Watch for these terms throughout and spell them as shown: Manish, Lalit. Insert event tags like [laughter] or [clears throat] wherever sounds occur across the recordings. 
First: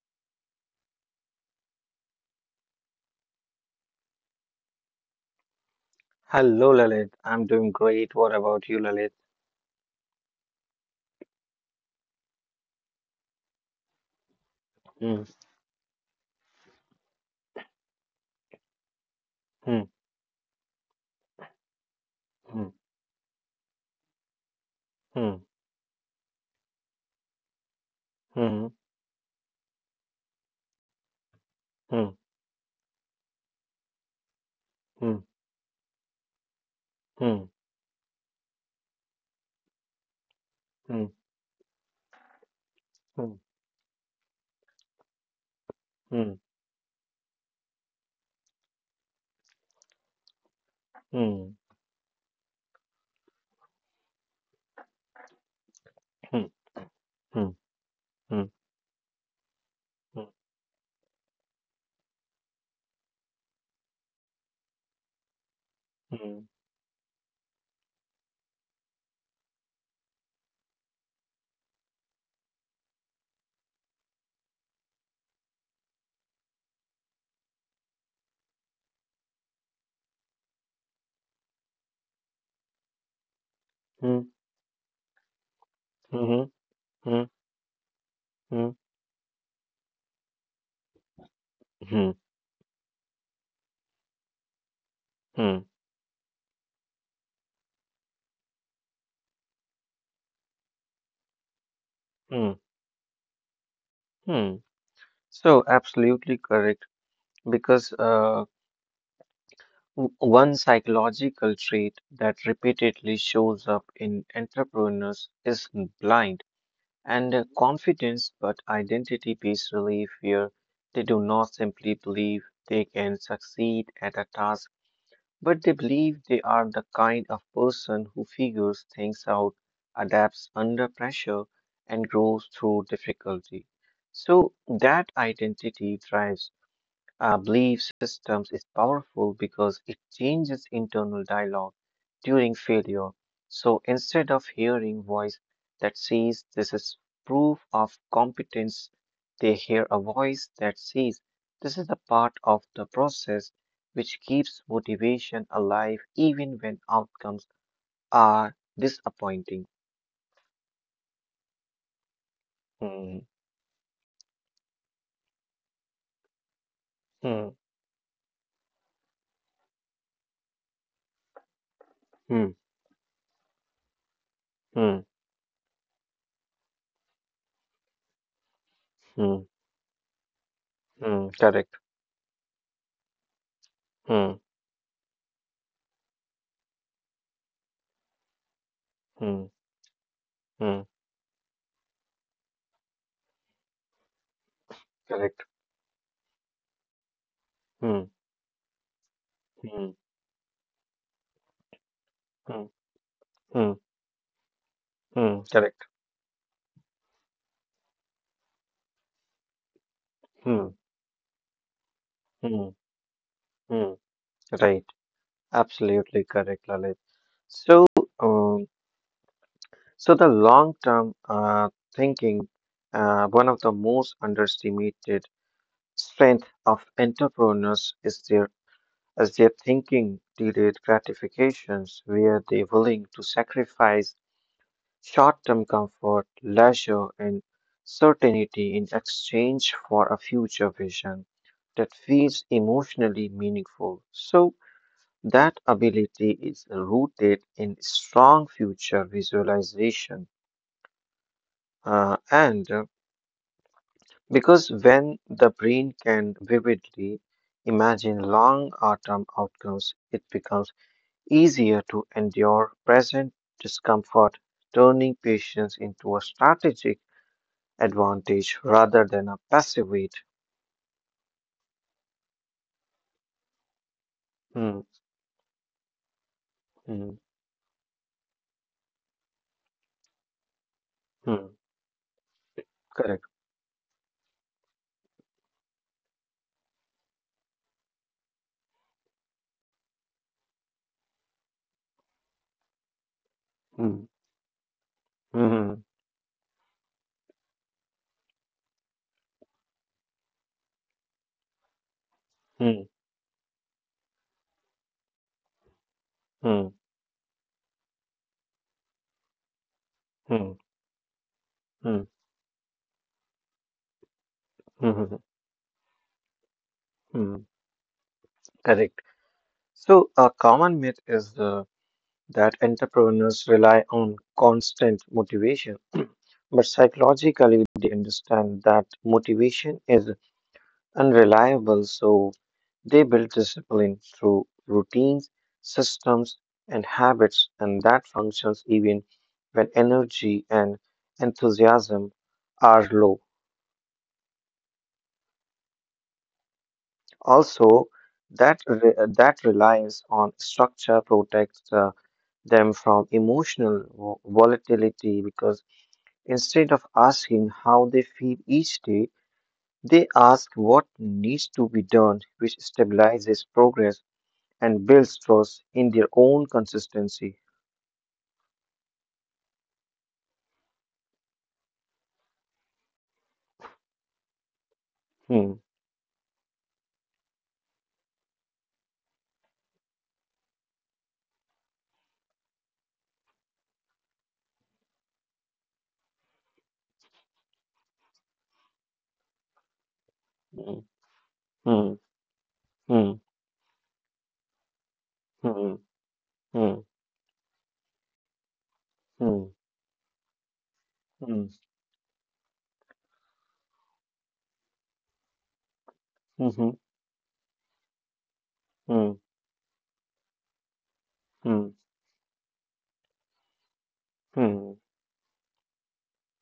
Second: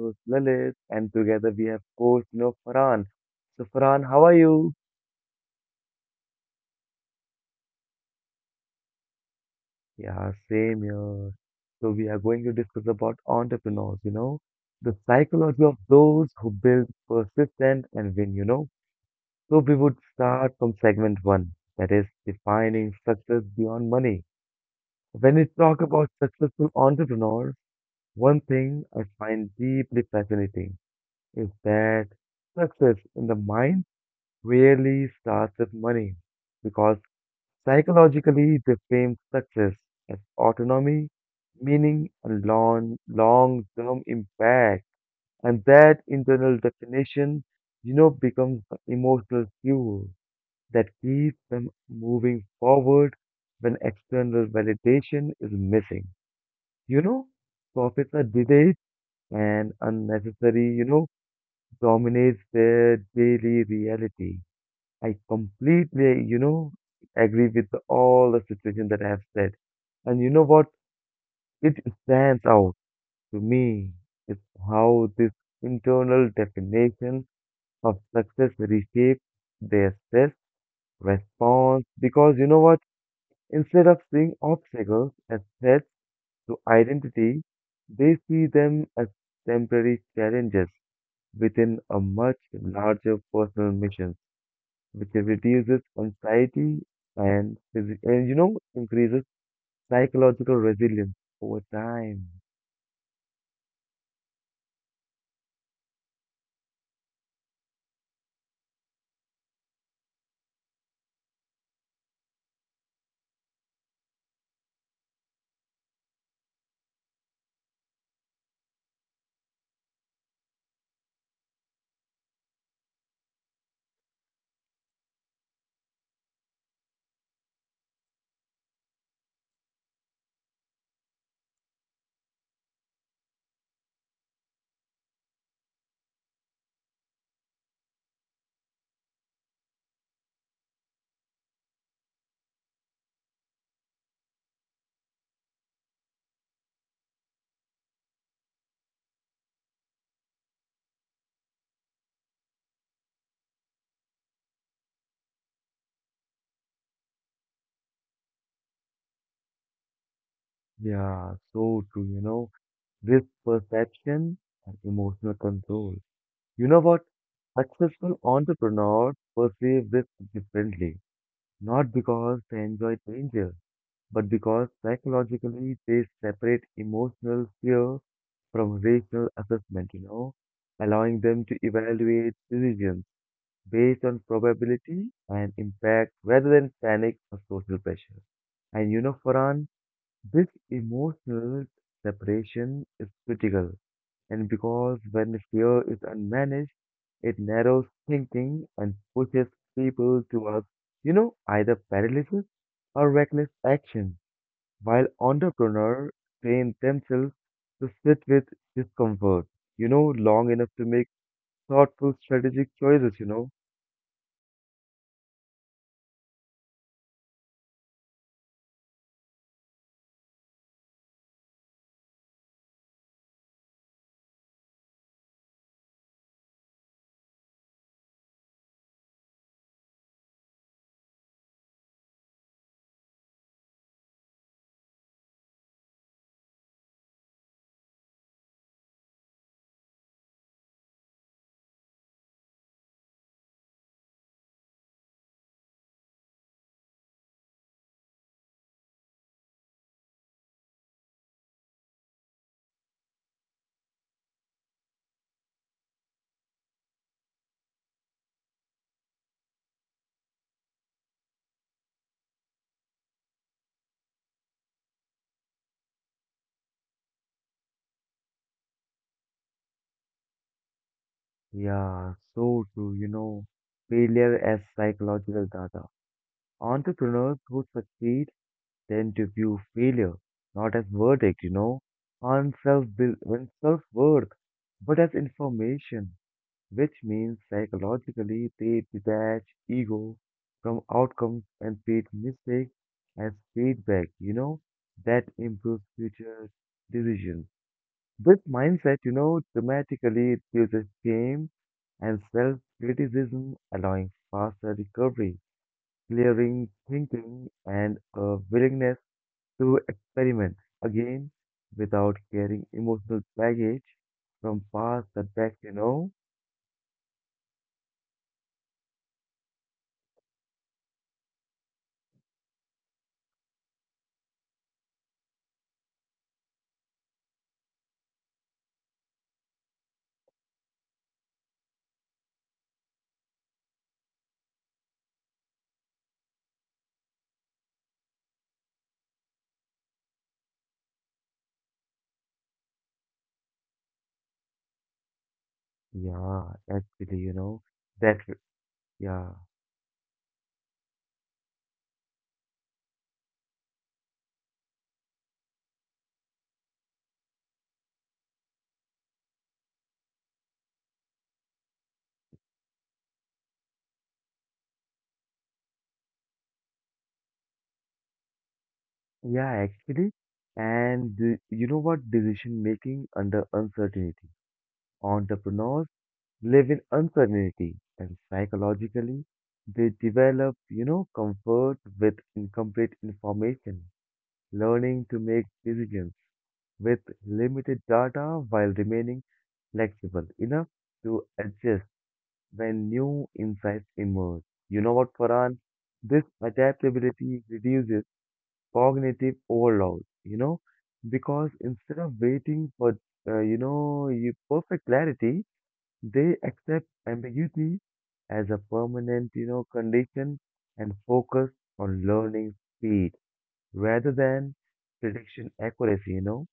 host Lalit, and together we have coach, Farhan. So, Farhan, how are you? Hello, Lalit. I'm doing great. What about you, Lalit? Yeah, same here. So, we are going to discuss about entrepreneurs, the Hmm, psychology of those who build, persistent, and win. So, we hmm, would start from segment one, that is hmm, defining success beyond money. When hmm, we talk about successful entrepreneurs, one hmm, thing I find deeply fascinating is that hmm, success in the mind rarely starts with money because hmm, hmm, psychologically they frame success as hmm, autonomy, meaning, and long, hmm, hmm, long-term impact. And that internal definition, becomes the emotional fuel that keeps them moving forward when external validation is missing. hmm, hmm, hmm, You know, Profits are delayed and unnecessary, dominates their daily reality. I completely, agree with all the situation that I have said. And you know what? It stands out to me. It's how this internal definition of success reshapes their stress response. Because you know what? Instead of hmm, seeing obstacles as threats hmm, hmm, hmm, hmm, hmm, to identity, they see them as temporary challenges within a hmm, much larger personal mission. Which hmm, reduces anxiety and increases psychological resilience over time. hmm, hmm. So, absolutely correct. Because one psychological trait that repeatedly shows up in entrepreneurs is blind and confidence, but identity based relief where they do not simply believe they can succeed at a task, but they believe they are the kind of person who figures things out, adapts under pressure, and grows through difficulty. So that identity drives our belief systems is powerful because it changes internal dialogue during failure. So instead of hearing voice that says this is proof of competence, they hear a voice that says this is a part of the process which keeps motivation alive even when outcomes are disappointing. Yeah, so true, risk Hmm, perception and emotional control. You know what? hmm, Successful entrepreneurs perceive risk differently, not because they hmm, enjoy danger, but because hmm, psychologically they separate emotional fear from rational hmm, assessment, allowing hmm, them to correct. evaluate decisions based on Hmm, probability and impact rather than panic or social pressure. And hmm, Farhan, this hmm, emotional separation is critical. And because when correct. fear is unmanaged, it narrows Hmm, thinking and pushes hmm, people towards, either paralysis hmm, or reckless hmm. action, while Hmm, correct. entrepreneurs train themselves to sit with discomfort, long Hmm, enough to make thoughtful strategic hmm, choices. hmm. Right. Absolutely correct, Lalit. So, um, so the long-term thinking, one of the most underestimated strength of entrepreneurs is their thinking delayed gratifications, where they're willing to sacrifice short-term comfort, leisure, and certainty in exchange for a future vision that feels emotionally meaningful. So. That ability is rooted in strong future visualization. And because when the brain can vividly imagine long term outcomes, it becomes easier to endure present discomfort, turning patience into a strategic advantage rather than a passive wait. Yeah, so true. Failure as Hmm, psychological data. hmm, Entrepreneurs who succeed tend to view failure not as verdict, hmm, correct. on self-worth, but as information, which means psychologically they detach ego from outcomes and treat mistakes as feedback, Hmm, that improves hmm, future decisions. This mindset, dramatically reduces shame and hmm, self-criticism, allowing faster recovery, clearing hmm, thinking, and a willingness to experiment hmm, again without hmm, carrying emotional baggage from hmm, past hmm, setbacks. hmm, correct. So, a common myth is that entrepreneurs rely on constant motivation, [clears throat] but psychologically, they understand that motivation is unreliable, so they build discipline through routines, systems, and habits, and that functions even when energy and enthusiasm are low. Yeah, actually, Also, that, that, re- yeah, that reliance on structure protects them from emotional volatility because instead of asking how they feel each day, they ask what needs to be done, which stabilizes progress and builds trust in their own consistency. yeah, actually. And you know what? Decision making under uncertainty. Hmm, Entrepreneurs live in uncertainty and psychologically they develop, comfort with incomplete information, learning to make decisions with limited data while remaining flexible enough hmm, to adjust hmm, when hmm, new insights emerge. You know what, Farhan? hmm, This adaptability reduces cognitive hmm, overload, because hmm, instead of waiting for, you perfect clarity, they hmm, hmm, hmm, accept ambiguity as a hmm, permanent, condition and focus hmm, on learning speed rather than hmm, prediction accuracy.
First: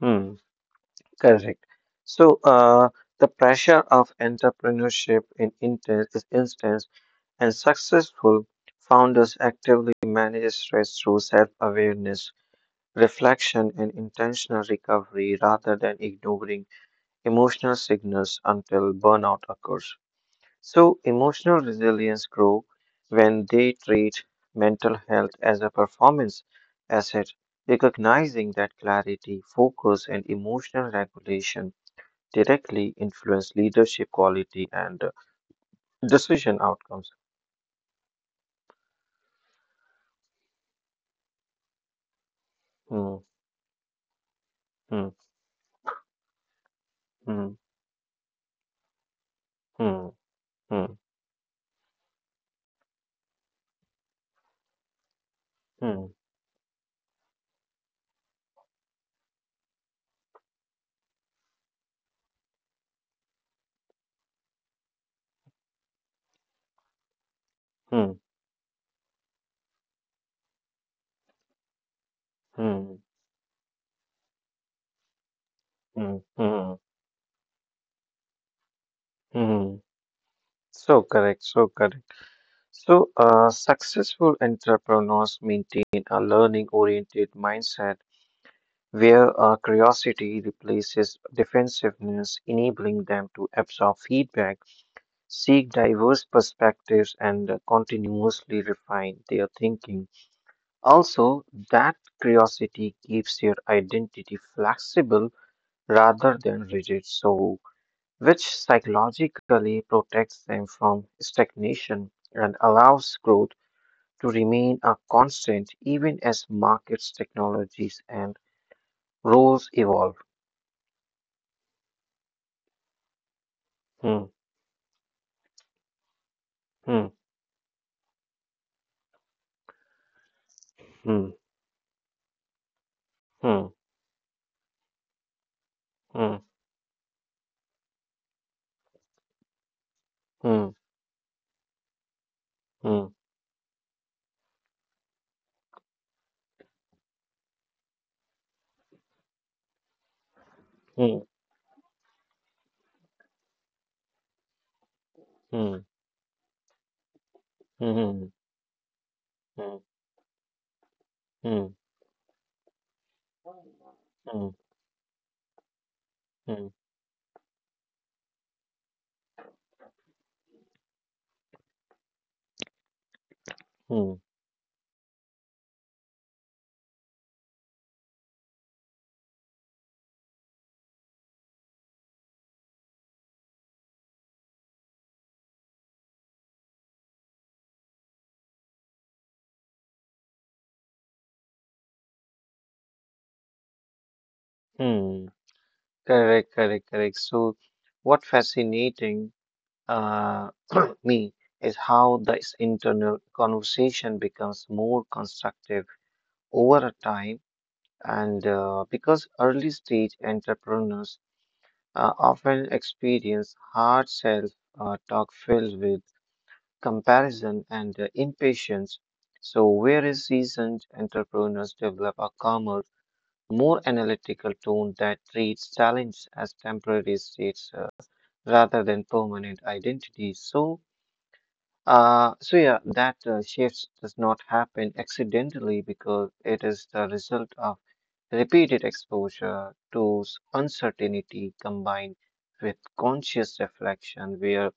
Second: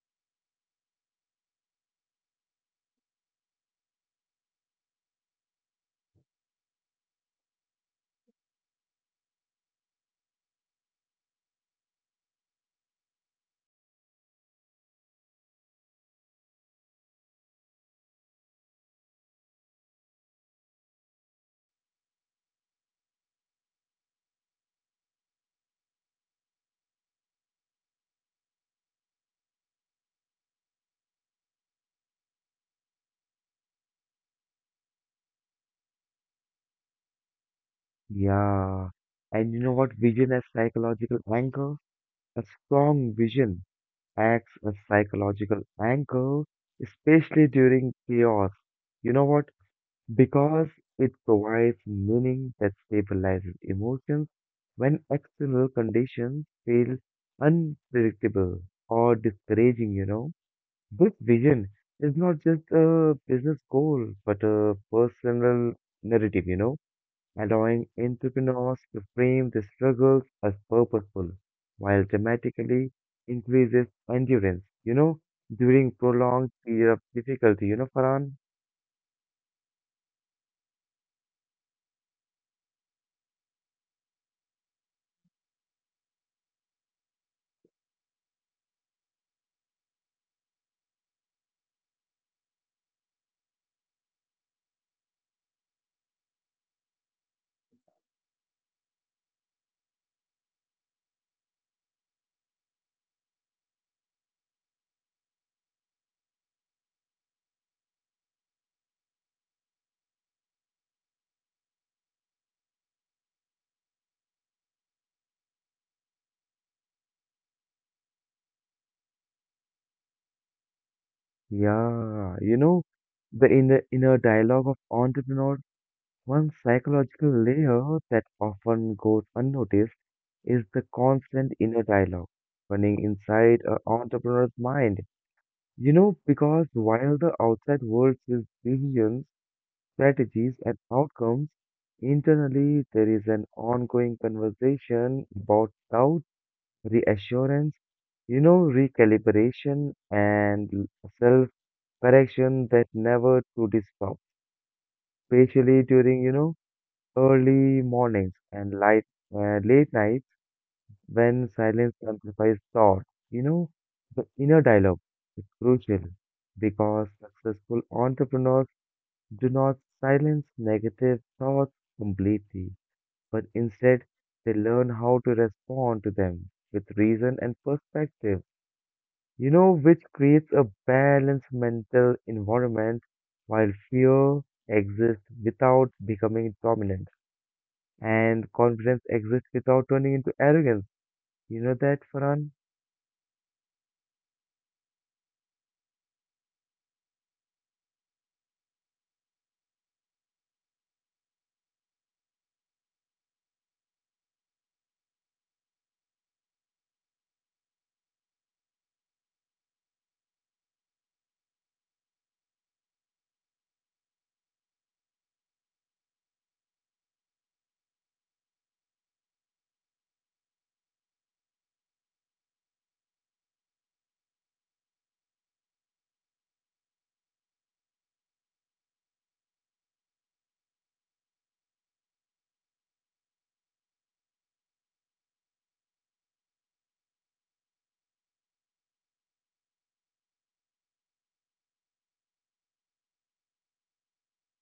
hmm. Correct. So, the pressure of entrepreneurship is instance, and successful founders actively manage stress through self awareness, reflection, and intentional recovery rather than ignoring emotional signals until burnout occurs. So, emotional resilience grows when they treat mental health as a performance asset, recognizing that clarity, focus, and emotional regulation directly influence leadership quality and decision outcomes. Yeah. And you know what? Vision as psychological anchor? A strong Hmm, vision acts as hmm, psychological anchor, especially hmm, during chaos. You know what? hmm. Because Hmm. it provides meaning that stabilizes emotions when external Hmm. conditions feel unpredictable or discouraging. This vision is not just a business goal, but a personal narrative, allowing Hmm. entrepreneurs to frame their struggles as purposeful while dramatically Hmm. increases endurance, during Hmm. prolonged Hmm. period of difficulty, Farhan. Mm. So correct, so correct. So, successful entrepreneurs maintain a learning-oriented mindset where curiosity replaces defensiveness, enabling them to absorb feedback, seek diverse perspectives, and continuously refine their thinking. Also, that curiosity keeps their identity flexible rather than rigid. So, which psychologically protects them from stagnation and allows growth to remain a constant even as markets, technologies, and roles evolve. Yeah, the inner, Hmm, inner dialogue of entrepreneurs, one hmm, psychological layer that often goes unnoticed is the hmm, constant inner dialogue running hmm, inside an entrepreneur's mind. Hmm, Because while the outside world sees visions, strategies, hmm, and outcomes, internally there is an ongoing conversation about doubt, reassurance, recalibration and hmm, self correction that never truly stopped, hmm, especially during, hmm, early hmm, mornings and hmm, late nights when hmm, silence amplifies thought. You know, the hmm, inner dialogue is crucial hmm, because successful entrepreneurs do not silence negative thoughts completely, but hmm, instead they learn how to respond to them with reason and perspective, which creates a balanced mental environment while fear exists without becoming dominant and confidence exists without turning into arrogance. You know that, Farhan? hmm. Correct, correct, correct. So, what fascinating uh, [clears throat] me is how this internal conversation becomes more constructive over a time and because early stage entrepreneurs often experience hard self talk filled with comparison and impatience so whereas seasoned entrepreneurs develop a calmer more analytical tone that treats challenge as temporary states rather than permanent identities so yeah, that shift does not happen accidentally because it is the result of repeated exposure to uncertainty combined with conscious reflection, where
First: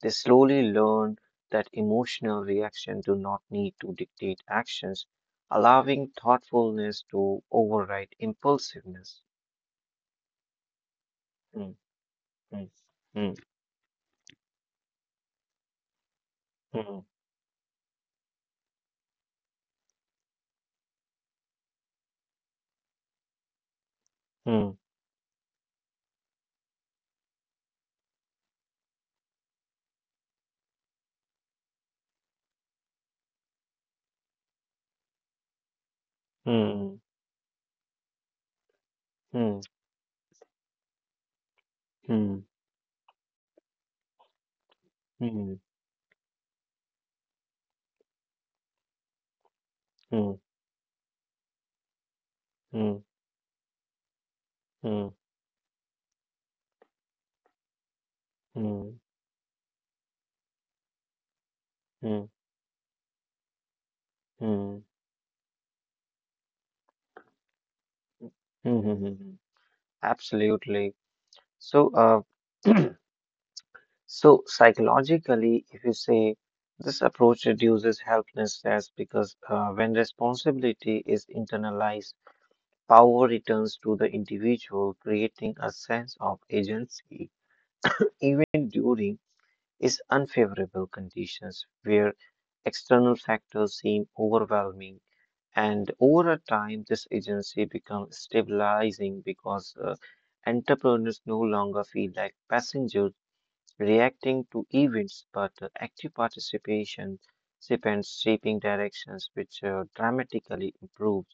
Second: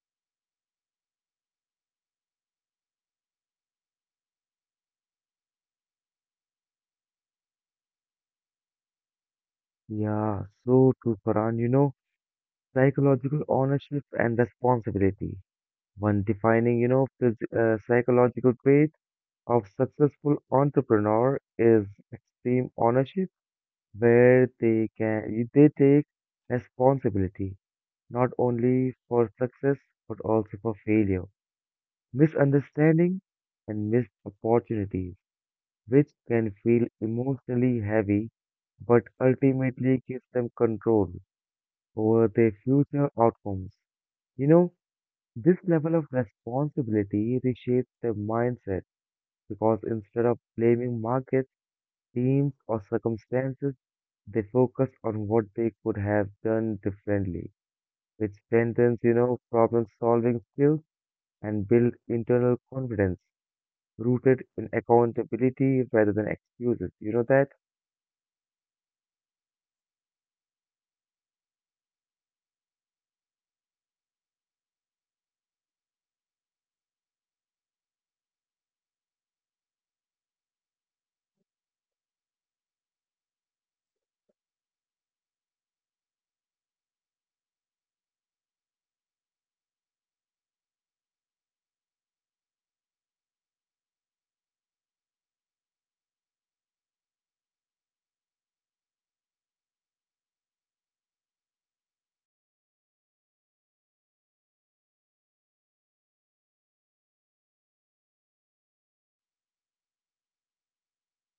they slowly learn that emotional reaction do not need to dictate actions, allowing thoughtfulness to override impulsiveness. Yeah, so true, Farhan. Mm, mm, mm, Psychological ownership and responsibility. One defining, psychological trait of successful entrepreneur is extreme ownership, where mm, they take responsibility not only for success but also for failure, misunderstanding, and missed opportunities, which can feel mm, emotionally heavy but mm, ultimately gives them control over their mm, future outcomes. You know, this mm, level of responsibility reshapes their mindset because instead of mm, blaming markets, teams, or mm, circumstances, they focus mm, mm, on what they could have done differently, which strengthens, mm. Problem solving skills and build Mm, internal confidence rooted in mm, accountability rather than excuses. You know that? mm, mm, mm, mm. Absolutely. So, [clears throat] so psychologically, if you say this approach reduces helplessness because when responsibility is internalized, power returns to the individual, creating a sense of agency, even during is unfavorable conditions where external factors seem overwhelming. And over a time, this agency becomes stabilizing because entrepreneurs no longer feel like passengers reacting to events, but active participation depends shaping directions, which dramatically improves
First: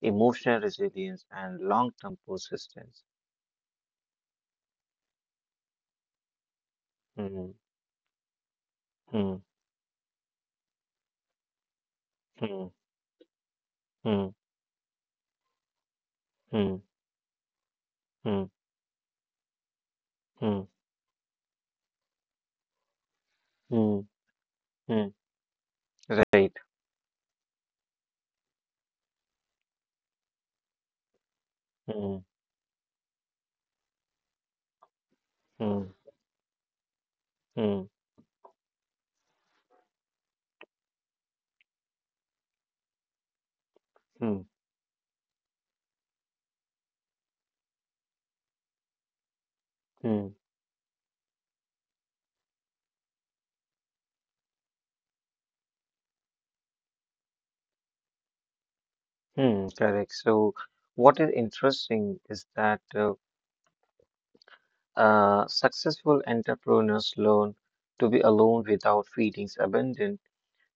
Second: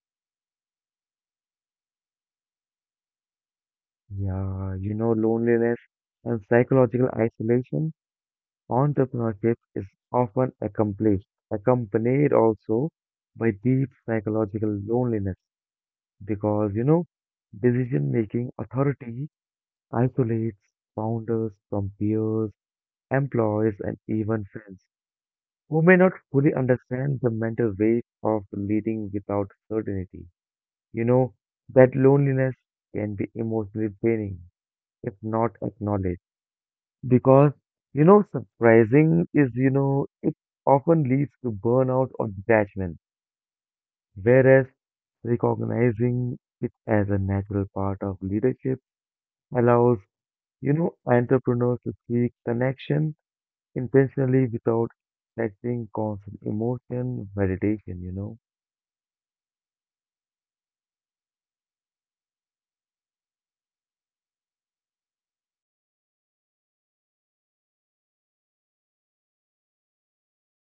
emotional resilience and long-term persistence. Yeah, loneliness and psychological Hmm, isolation. hmm, Entrepreneurship is often accompanied hmm, also by deep hmm, psychological loneliness because, hmm, decision hmm, making authority hmm, isolates founders from peers, employees, and hmm, even friends, hmm. who may not Right. fully understand the mental weight of leading without certainty. You know, that Hmm, loneliness can be emotionally draining if not hmm, acknowledged. Because, hmm, surprising is, it often leads to burnout or detachment. hmm, Whereas recognizing it as a natural part of leadership allows, hmm. Entrepreneurs to seek connection intentionally without affecting constant emotion, validation. Hmm, correct. So, what is interesting is that successful entrepreneurs learn to be alone without feeling abandoned,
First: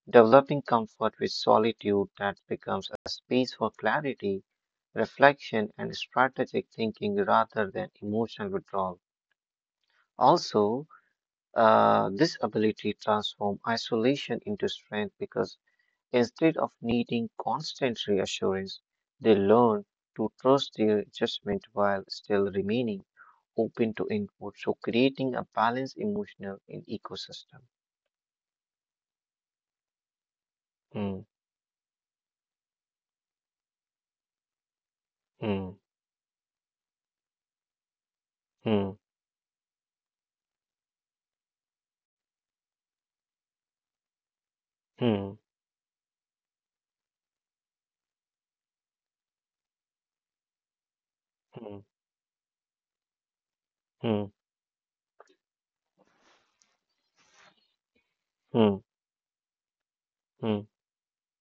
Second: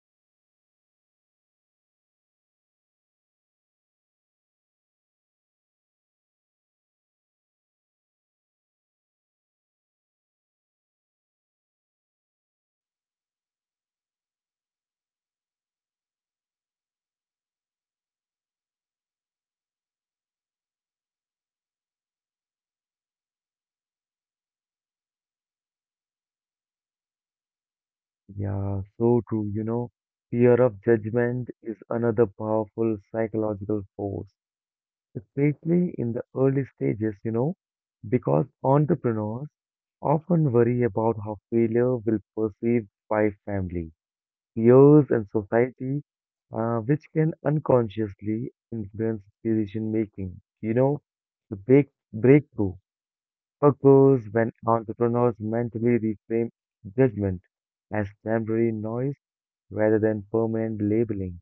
developing comfort with solitude that becomes a space for clarity, reflection, and strategic thinking rather than emotional withdrawal. Also, this ability transforms isolation into strength because instead of needing constant reassurance, they learn to trust their judgment while still remaining open to input, so creating a balanced emotional and ecosystem. Yeah, so true. Fear of Hmm, judgment is another powerful psychological force, hmm, especially in the early stages, because hmm, entrepreneurs often worry about how failure will perceived by family, peers, and hmm, society, which can unconsciously influence decision making. The hmm, big breakthrough occurs hmm, when entrepreneurs mentally reframe judgment as temporary hmm, noise rather than hmm, permanent labeling,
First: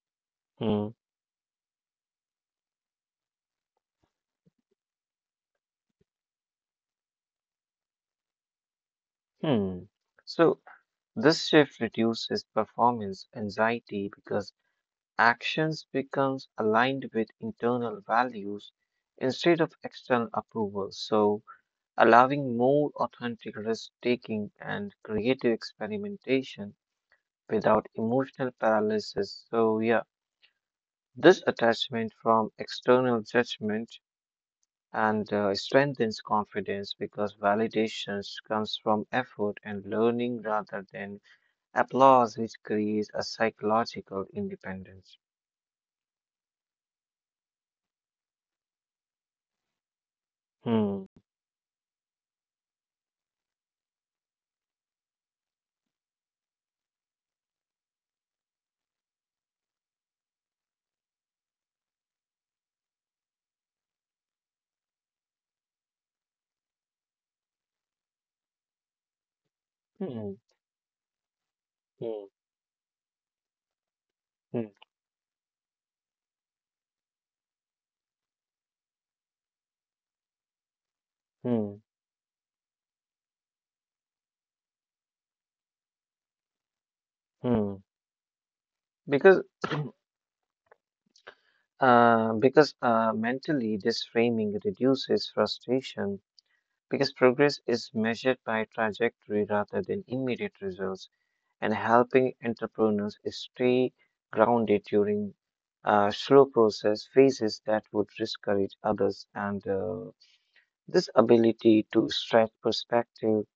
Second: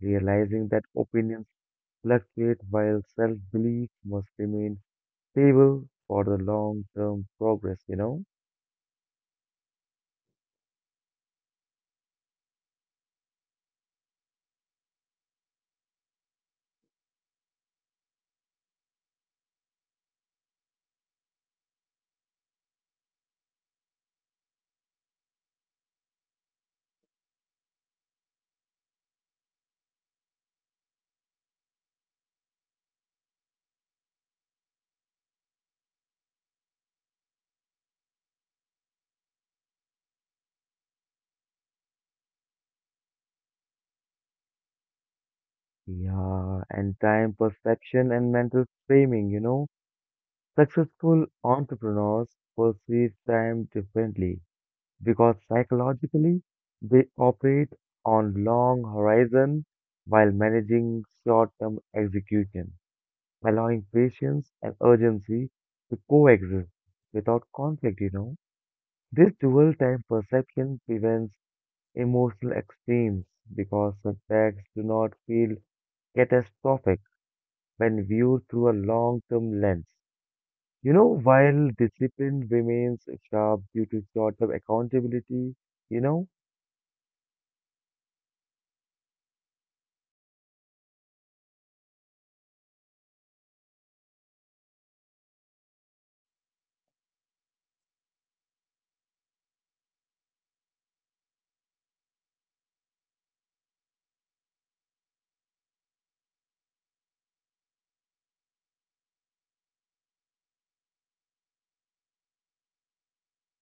realizing that hmm, opinions fluctuate while self belief must remain stable for the long term progress. hmm. So, this shift reduces performance anxiety because actions becomes aligned with internal values instead of external approval. So, allowing more authentic risk taking and creative experimentation without emotional paralysis. So, yeah, this attachment from external judgment and strengthens confidence because validation comes from effort and learning rather than applause, which creates a psychological independence. Yeah, and time perception and mental framing. Hmm. Successful entrepreneurs perceive time differently because psychologically they operate on long horizon while managing short term execution, allowing patience and urgency to coexist without conflict. This dual time Hmm. perception prevents Hmm. emotional extremes because setbacks Hmm. do not feel catastrophic when viewed through a long term lens. While Hmm. discipline remains sharp due to short term accountability, you know, Hmm. Because because mentally this framing reduces frustration because progress is measured by trajectory rather than immediate results, and helping entrepreneurs stay grounded during slow process phases that would discourage others. And this ability to stretch perspective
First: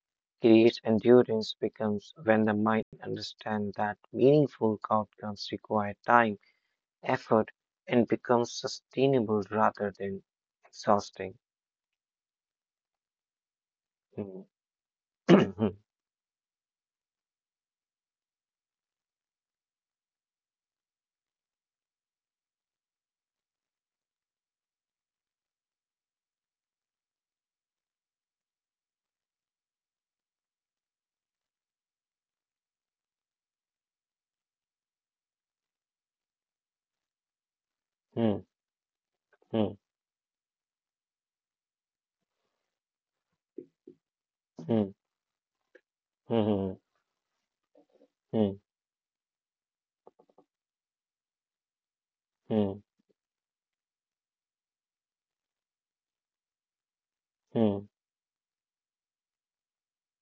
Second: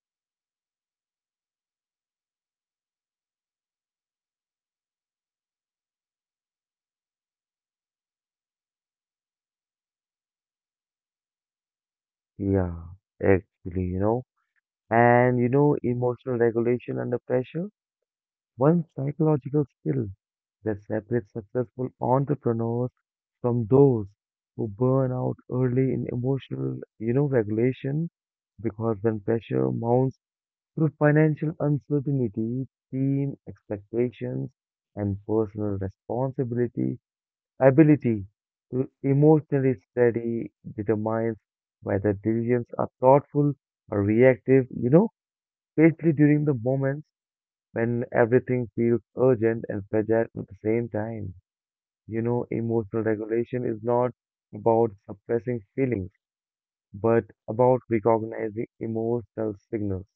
creates endurance becomes when the mind understands that meaningful outcomes require time, effort, and becomes sustainable rather than exhausting. yeah, actually, Hmm. and [clears throat] emotional regulation under pressure. One psychological skill that separates successful entrepreneurs from those who burn out early in emotional, regulation, because when pressure mounts through financial uncertainty, team expectations, and personal responsibility, ability Hmm. to Hmm. emotionally steady determines whether decisions are thoughtful or reactive, Hmm. [clears throat] Especially during the Hmm. moments when Hmm. everything feels urgent and fragile at the same time. Hmm. Emotional regulation is not about suppressing feelings, but Hmm. Hmm. about recognizing emotional signals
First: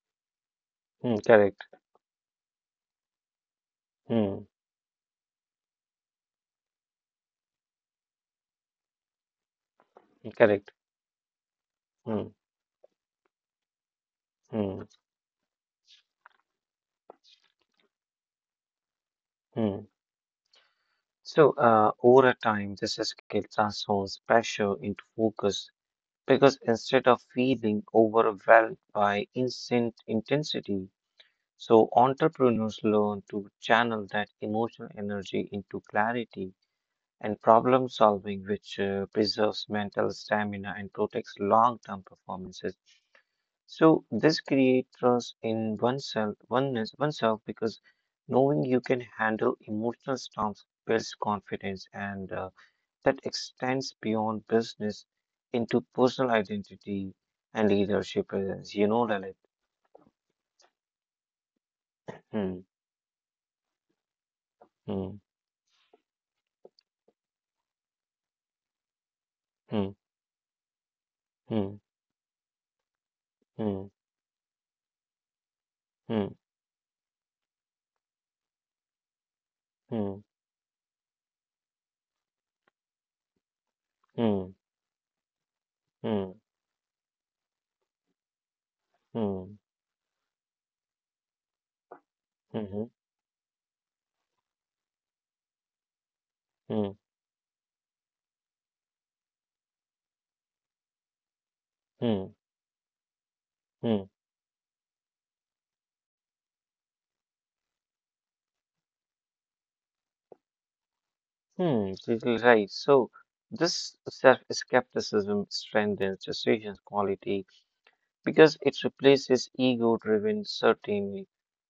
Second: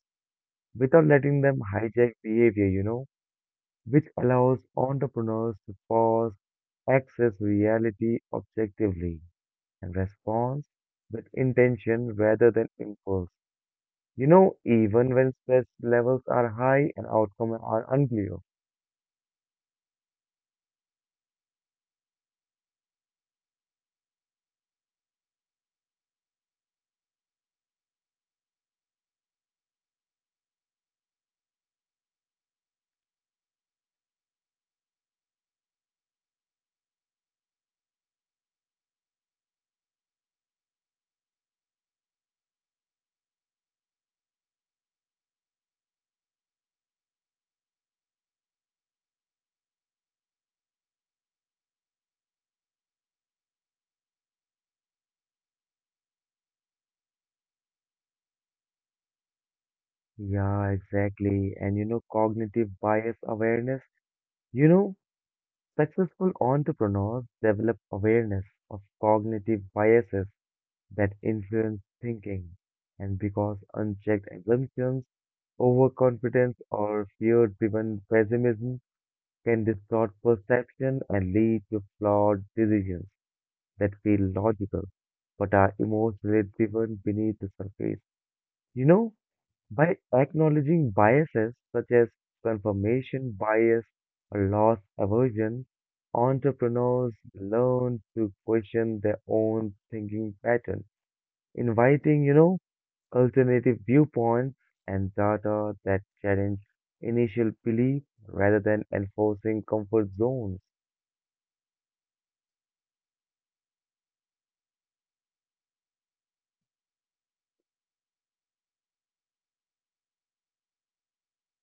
without Hmm, letting correct. them hijack behavior, which Hmm. allows entrepreneurs to pause, access reality objectively, and respond Correct. with intention Hmm. rather than impulse. Hmm. Even when stress levels are high and outcomes are unclear. Hmm. So, over time, this skill transforms pressure into focus because instead of feeling overwhelmed by instant intensity, so entrepreneurs learn to channel that emotional energy into clarity and problem solving, which preserves mental stamina and protects long-term performances. So this creates trust in oneself, oneness, oneself because knowing you can handle emotional storms builds confidence, and that extends beyond business into personal identity and leadership presence. You know, Lalit. Yeah, exactly. And Hmm. cognitive bias awareness. You know, Hmm. Successful entrepreneurs develop awareness of cognitive Hmm. biases that Hmm. influence thinking. And because unchecked assumptions, Hmm. overconfidence, or fear-driven pessimism can distort Hmm. perception and lead to flawed decisions that feel Hmm. logical but are Hmm. emotionally driven beneath the surface. You know, Hmm. By acknowledging biases such as Hmm. Hmm. confirmation bias or loss aversion, Hmm. entrepreneurs learn to question their own thinking pattern, Hmm. inviting, alternative Hmm. viewpoints and data that challenge initial belief rather than enforcing comfort zones. Hmm. Totally right. So this self-skepticism strengthens decisions quality because it replaces ego driven certainty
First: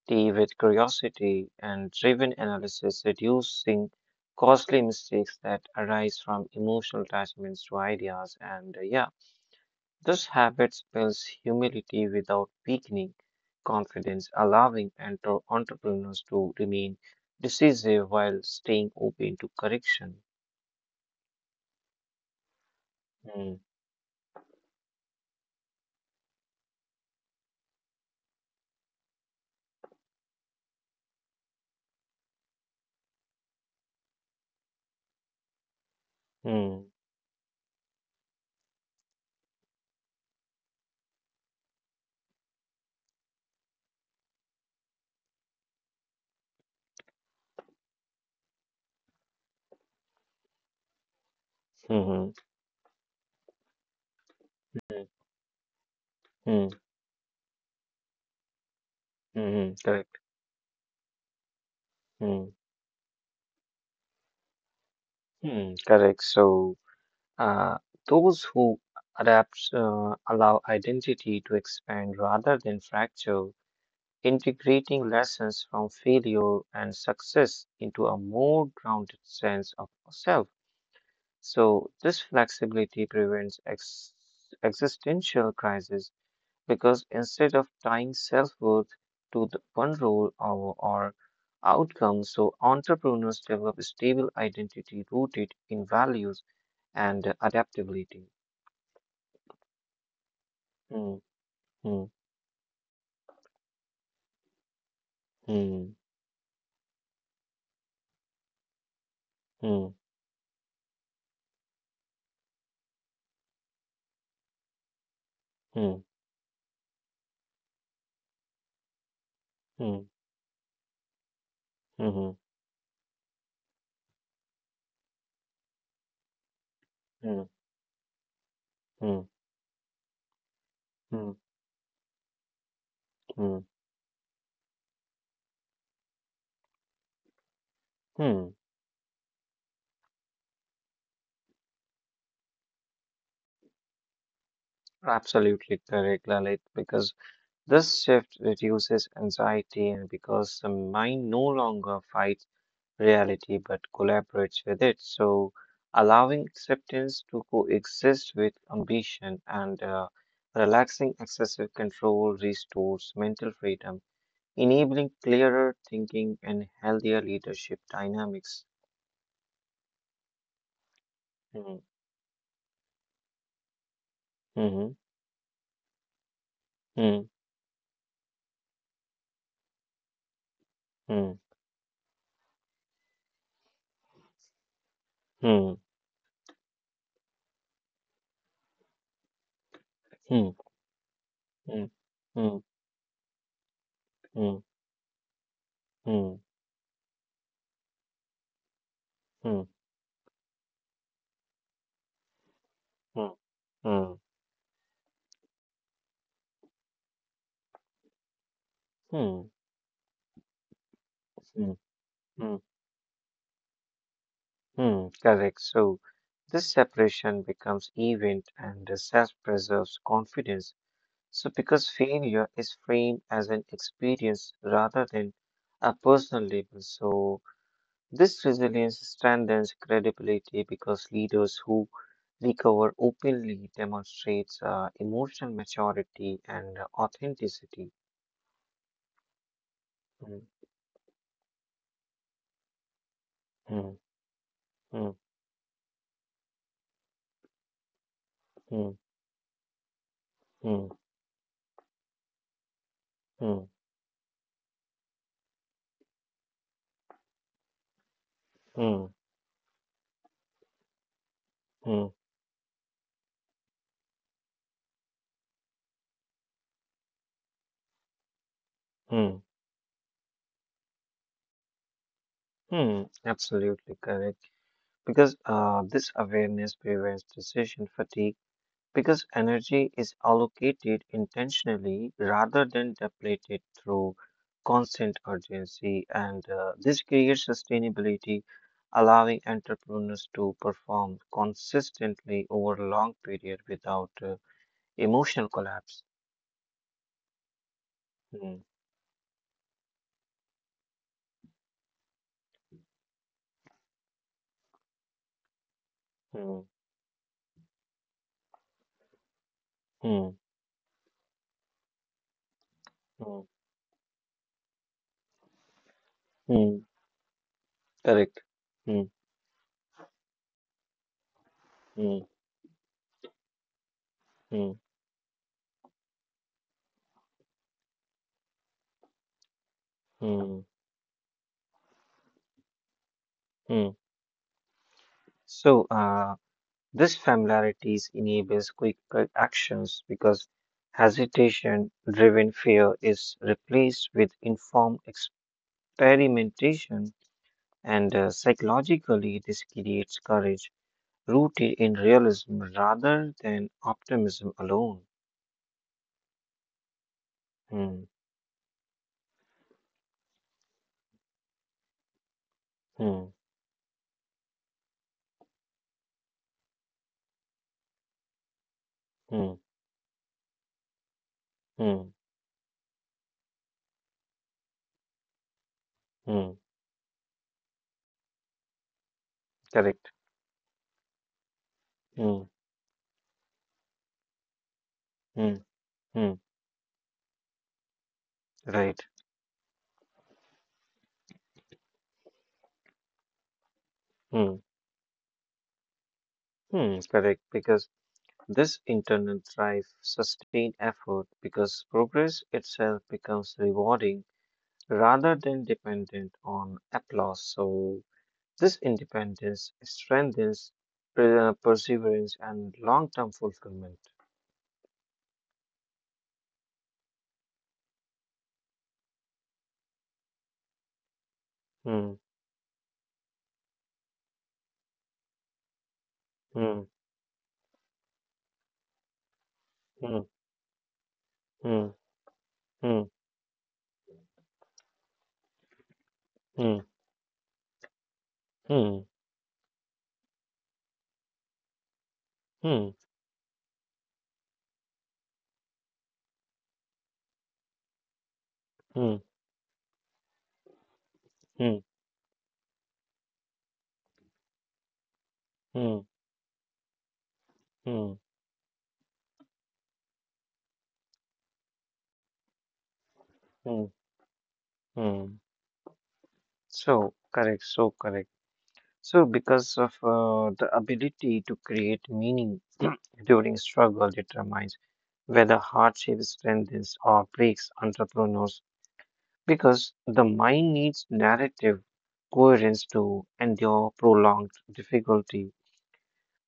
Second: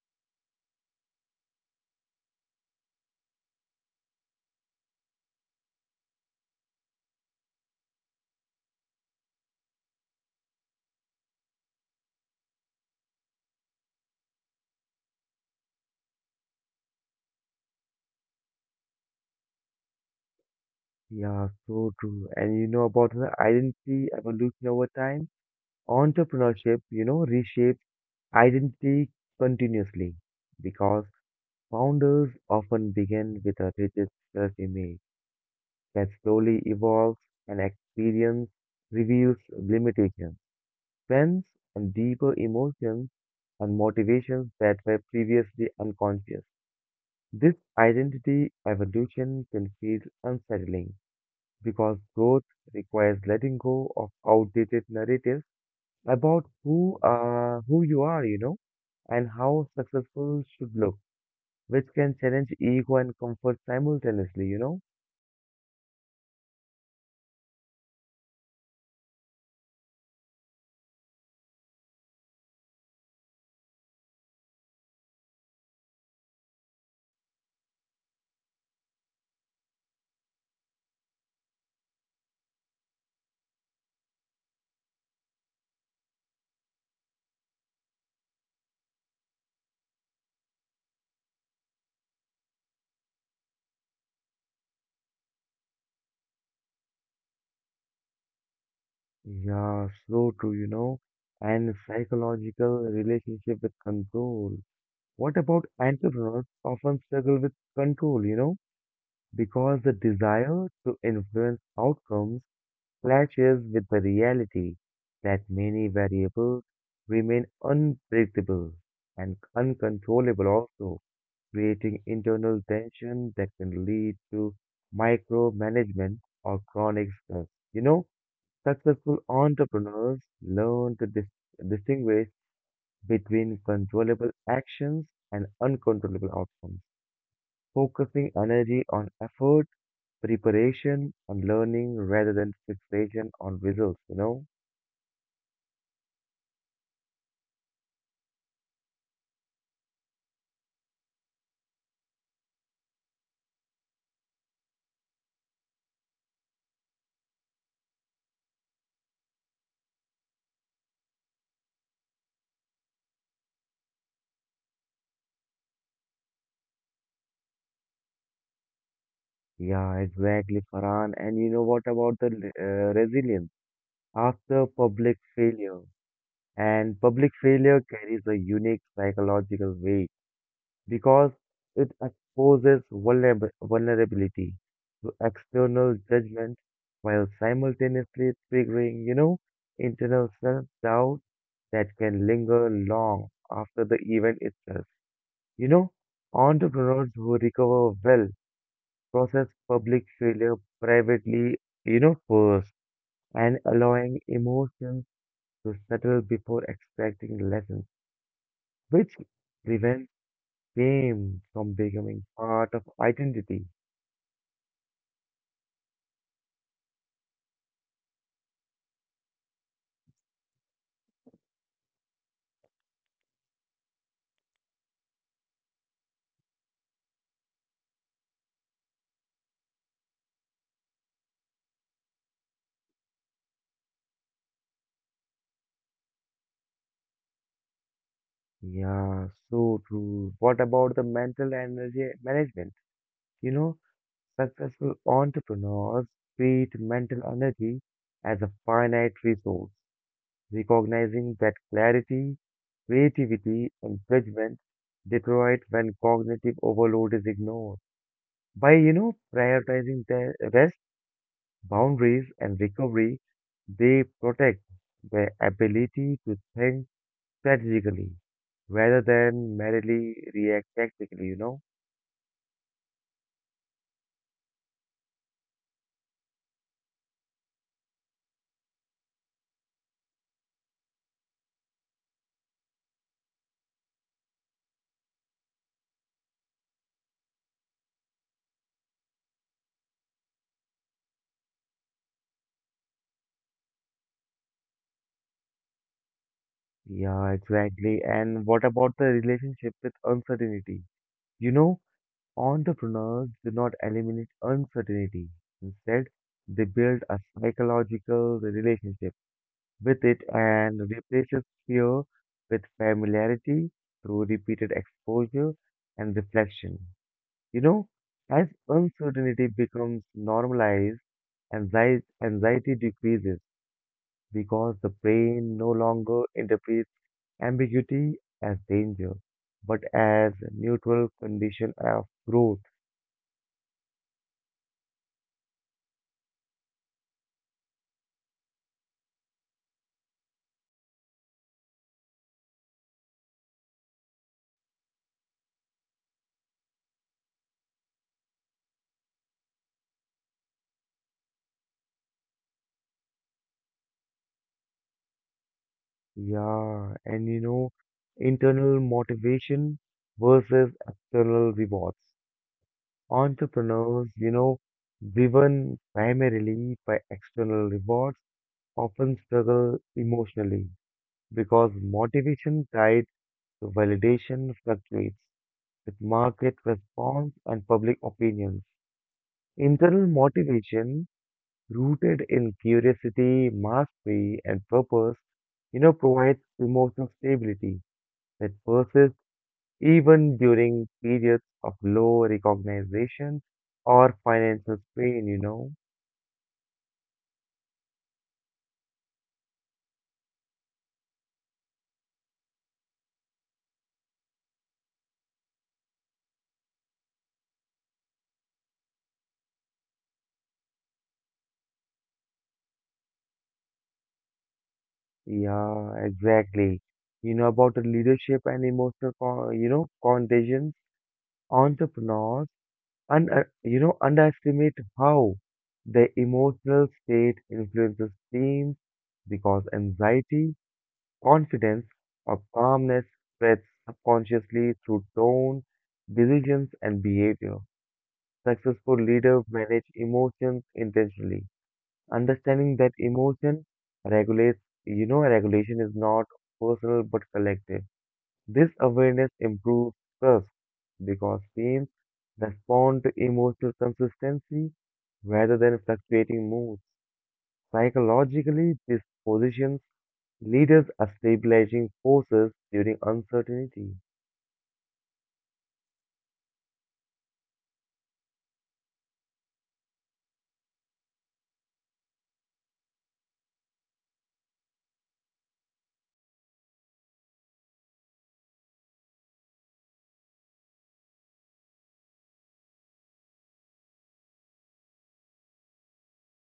with curiosity and driven analysis, reducing costly mistakes that arise from emotional attachments to ideas. And yeah, this habit spells humility without weakening confidence, allowing entrepreneurs to remain decisive while staying open to correction. Yeah, so true. And you know about the Hmm. identity evolution over time? Entrepreneurship, reshapes identity continuously because founders often begin with a rigid self-image that slowly Hmm. evolves and experience reveals limitations, strengths, and deeper emotions and motivations that were previously unconscious. This identity evolution can feel unsettling because Hmm. growth requires letting go of outdated narratives about Hmm. who you are, and Hmm. how Hmm, correct. successful should look, which can challenge Hmm. ego and comfort simultaneously. Hmm. Correct. So. Uh, those who adapt allow identity to expand rather than fracture, integrating lessons from failure and success into a more grounded sense of self. So, this flexibility prevents existential crisis because instead of tying self worth to the one role or outcome, so entrepreneurs develop stable identity rooted in values and adaptability. Yeah, so true, Hmm. and Hmm. psychological relationship with control. What about Hmm. entrepreneurs often struggle with control, because the Hmm. desire to influence outcomes clashes with the reality that many Hmm. variables remain unpredictable and Hmm. uncontrollable also, creating Mhm, internal tension that can lead to micromanagement or chronic stress. hmm. You know, Successful Hmm. entrepreneurs learn to Hmm. distinguish between Mm, controllable actions and uncontrollable outcomes, focusing mm. energy on effort, preparation, and learning rather than fixation on results. Absolutely correct, Lalit, because this shift reduces anxiety and because the mind no longer fights reality but collaborates with it. So, allowing acceptance to coexist with ambition and relaxing excessive control restores mental freedom, enabling clearer thinking and healthier leadership dynamics. Yeah, exactly, Farhan. And you know what about the resilience? After Mm-hmm. public failure, And public Mm, failure carries a unique psychological weight because mm, it exposes vulnerability to mm, external judgment while simultaneously triggering, internal mm, self-doubt mm, that can mm, linger long after the event mm, itself. You know, mm, Entrepreneurs who recover well process mm, public failure privately, first mm, and allowing mm, emotions to settle before extracting lessons, which mm, prevents shame from mm, becoming mm, part of identity. mm. Correct. So this separation becomes event and the self preserves confidence. So because failure is framed as an experience rather than a personal label, so this resilience strengthens credibility because leaders who recover openly demonstrates emotional maturity and authenticity. Yeah, so true. Mm, What about the mental energy management? You know, mm, Successful mm, entrepreneurs treat mental energy as a mm, finite resource, mm, recognizing that clarity, creativity, mm, and judgment deteriorate when cognitive overload is ignored. By, mm, prioritizing their rest mm, boundaries and recovery, they protect their ability to think strategically rather mm, than merely react tactically. mm. Absolutely correct. Because this awareness prevents decision fatigue because energy is allocated intentionally rather than depleted through constant urgency, and this creates sustainability, allowing entrepreneurs to perform consistently over a long period without emotional collapse. Yeah, exactly. And what Hmm, about the relationship with uncertainty? You know, Entrepreneurs do not eliminate uncertainty. Instead, they hmm, build a psychological relationship with it hmm, and replaces fear with hmm, familiarity through repeated exposure and reflection. hmm, You know, as correct. Hmm, uncertainty becomes normalized, anxiety, hmm, anxiety decreases because hmm, the brain no longer interprets ambiguity as danger, but as a hmm, neutral condition of growth. hmm. So, this familiarity enables quick actions because hesitation driven fear is replaced with informed experimentation, and psychologically, this creates courage rooted in realism rather than optimism alone. Yeah, and Hmm, internal motivation versus external rewards. hmm, Entrepreneurs, driven primarily by external rewards, often hmm, struggle emotionally because hmm, motivation guides validation fluctuates with market hmm. response and public opinions. Internal Correct. motivation, rooted in Hmm, curiosity, mastery, and purpose, hmm, provides hmm. emotional stability that Right. persists even during periods of low recognition or Hmm, financial strain. hmm. Correct. Because this internal drive sustained effort because progress itself becomes rewarding rather than dependent on applause. So, this independence strengthens perseverance and long term fulfillment. Yeah, exactly. You know about the leadership and emotional, contagion Hmm, entrepreneurs. And underestimate how the emotional hmm, state influences teams because hmm, anxiety, confidence, hmm, or calmness spreads subconsciously through tone, decisions, hmm, and behavior. hmm, Successful hmm, leaders manage emotions intentionally, understanding hmm, that hmm, hmm, emotion regulates, regulation is not personal but collective. This hmm, awareness improves trust because teams respond to emotional consistency rather than fluctuating moods. hmm, Psychologically, this positions leaders as stabilizing forces during uncertainty. hmm, hmm. So, correct, so correct. So, because of the ability to create meaning during struggle determines whether hardship strengthens or breaks entrepreneurs because the mind needs narrative coherence to endure prolonged difficulty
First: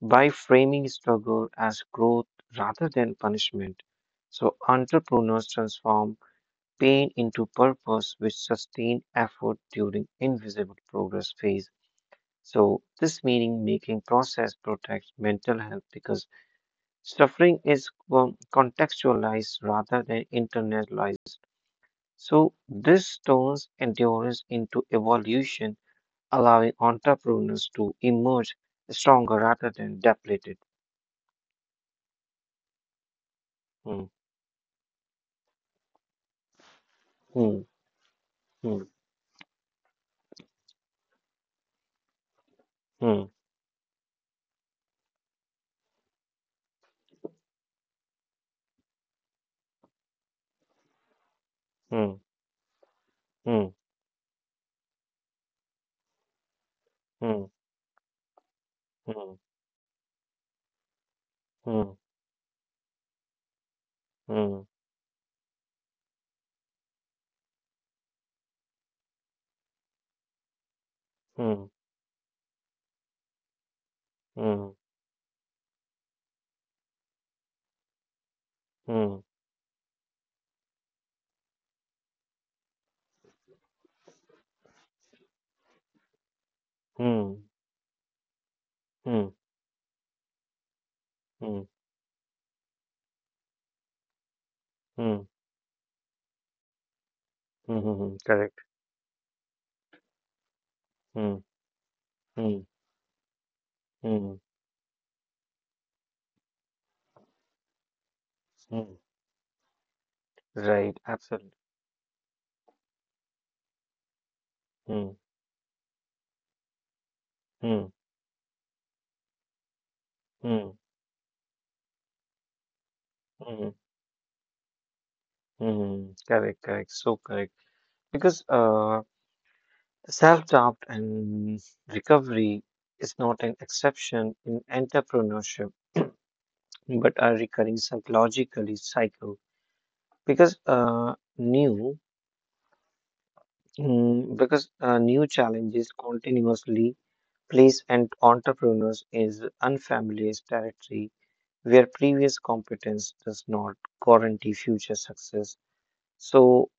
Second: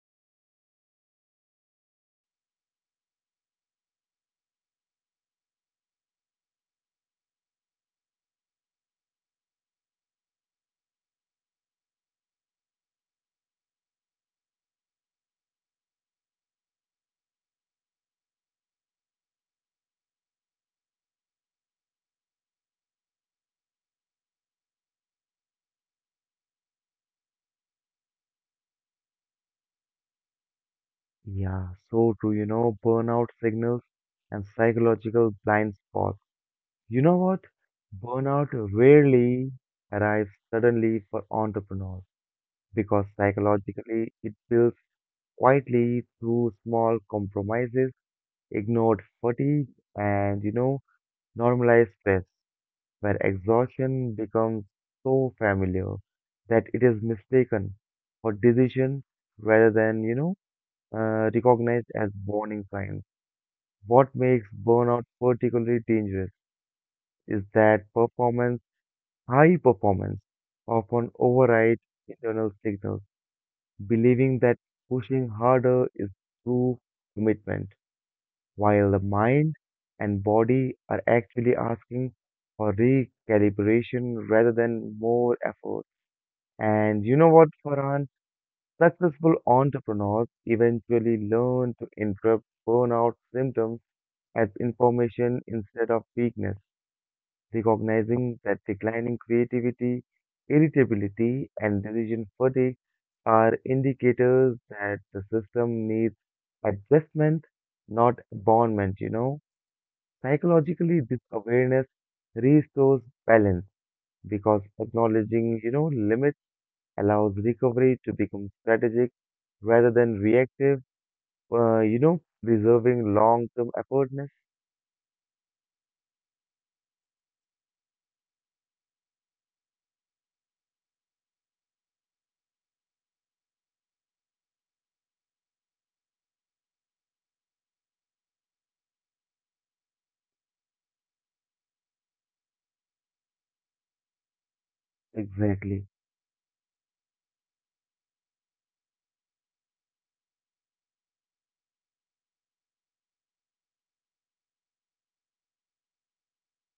by framing struggle as growth rather than punishment. So entrepreneurs transform pain into purpose which sustain effort during invisible progress phase. So this meaning making process protects mental health because suffering is contextualized rather than internalized. So, this turns endurance into evolution, allowing entrepreneurs to emerge stronger rather than depleted. Yeah, so true, burnout signals Hmm, and psychological blind spots. You know what? hmm, Burnout hmm, rarely arrives suddenly for entrepreneurs because hmm, psychologically it builds quietly through small compromises, ignored fatigue, and normalized hmm, stress, where hmm, exhaustion becomes so familiar that it is hmm, mistaken for decision rather than, recognized hmm, as warning signs. What makes hmm, burnout particularly dangerous is that performance, high performance, often hmm, overrides internal signals, believing hmm, hmm, that hmm, hmm, pushing harder is true commitment while the hmm, mind and body are actually asking for recalibration rather than more effort. And you know what, Farhan? Successful entrepreneurs eventually hmm, hmm, learn to interrupt burnout symptoms as hmm, information instead of weakness, hmm, recognizing correct. that declining creativity, Hmm, irritability, and decision hmm, fatigue are hmm, indicators that the system needs adjustment, not hmm. abandonment. Right. Psychologically, this Absolutely. awareness restores balance because Hmm, acknowledging, limits allows hmm, recovery to become strategic rather than hmm, reactive, preserving hmm. long-term effortness. Mm, correct, correct, so correct. Because self-doubt and recovery is not an exception in entrepreneurship, but a recurring psychologically cycle. Because uh, new, because new Exactly. challenges continuously place and entrepreneurs is unfamiliar territory where previous competence does not guarantee future success. So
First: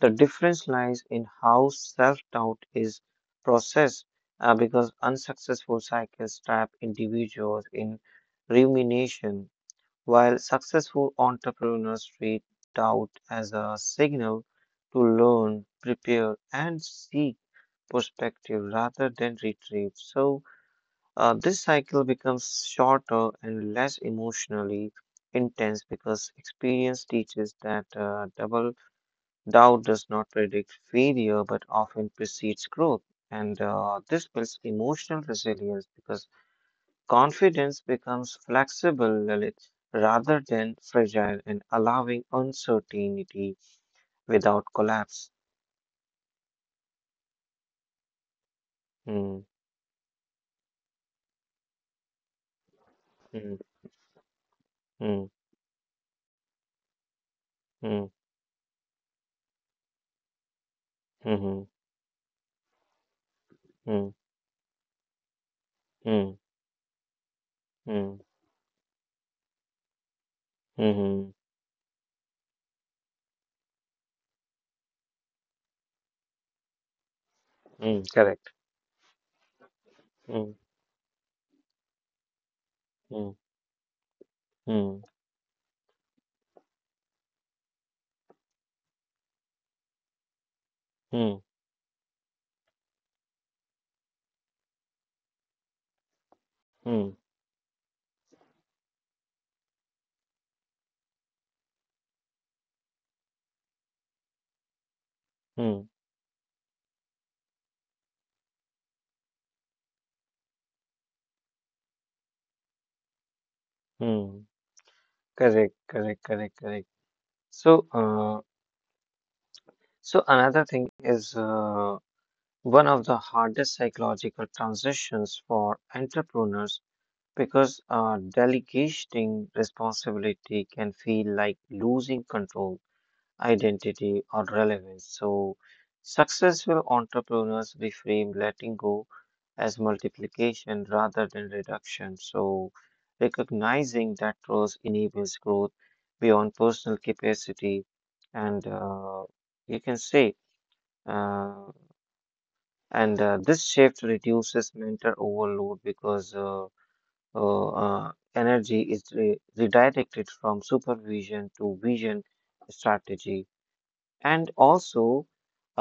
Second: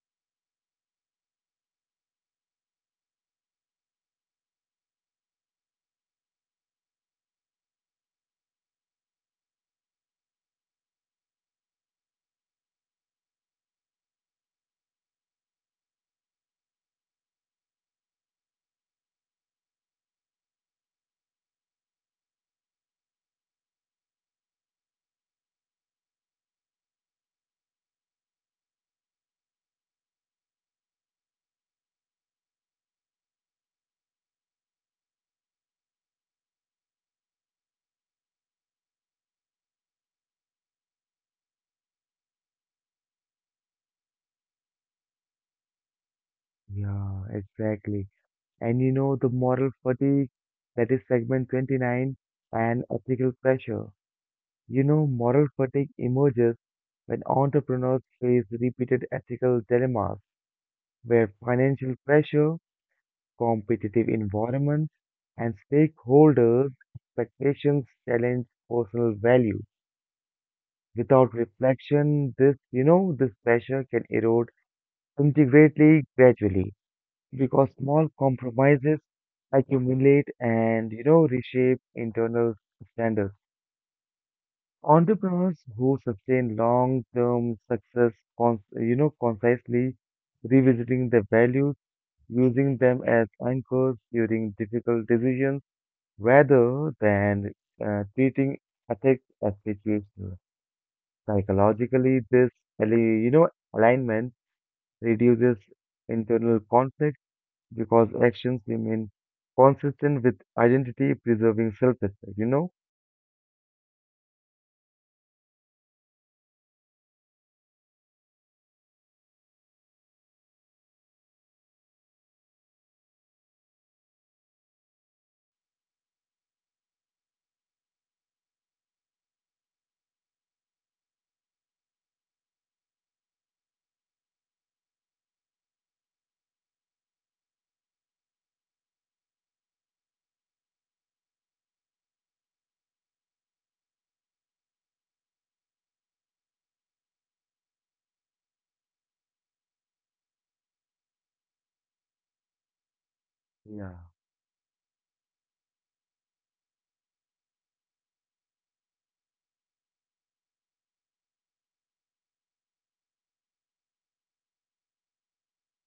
the difference lies in how self doubt is processed because unsuccessful cycles trap individuals in rumination, while successful entrepreneurs treat doubt as a signal to learn, prepare, and seek perspective rather than retreat. So, this cycle becomes shorter and less emotionally intense because experience teaches that double doubt does not predict failure but often precedes growth. And this builds emotional resilience because confidence becomes flexible, Lalit, rather than fragile and allowing uncertainty without collapse. Yeah, exactly. And the Hmm, moral fatigue, that is segment 29, and ethical hmm, pressure. Hmm, Moral fatigue emerges when hmm, entrepreneurs face repeated ethical dilemmas where hmm, financial pressure hmm, competitive environments, and hmm, stakeholders' expectations hmm, challenge personal value. hmm, hmm, Without reflection, this pressure can erode integrally gradually because hmm. small Correct. compromises accumulate Hmm, and, reshape internal hmm, standards. hmm, Entrepreneurs who sustain long-term success, concisely revisiting their hmm, values, using them as anchors during difficult decisions rather hmm, than treating ethics as situational. Psychologically, this ali- you know alignment reduces hmm, internal conflict because actions remain consistent with identity, preserving self-respect. Hmm. Correct, correct, correct, correct. So, so another thing is one of the hardest psychological transitions for entrepreneurs because delegating responsibility can feel like losing control, identity, or relevance. So successful entrepreneurs reframe letting go as multiplication rather than reduction. So recognizing that roles enables growth beyond personal capacity, and you can say uh, and this Yeah. shift reduces mental overload because energy is re redirected from supervision to vision strategy. And also,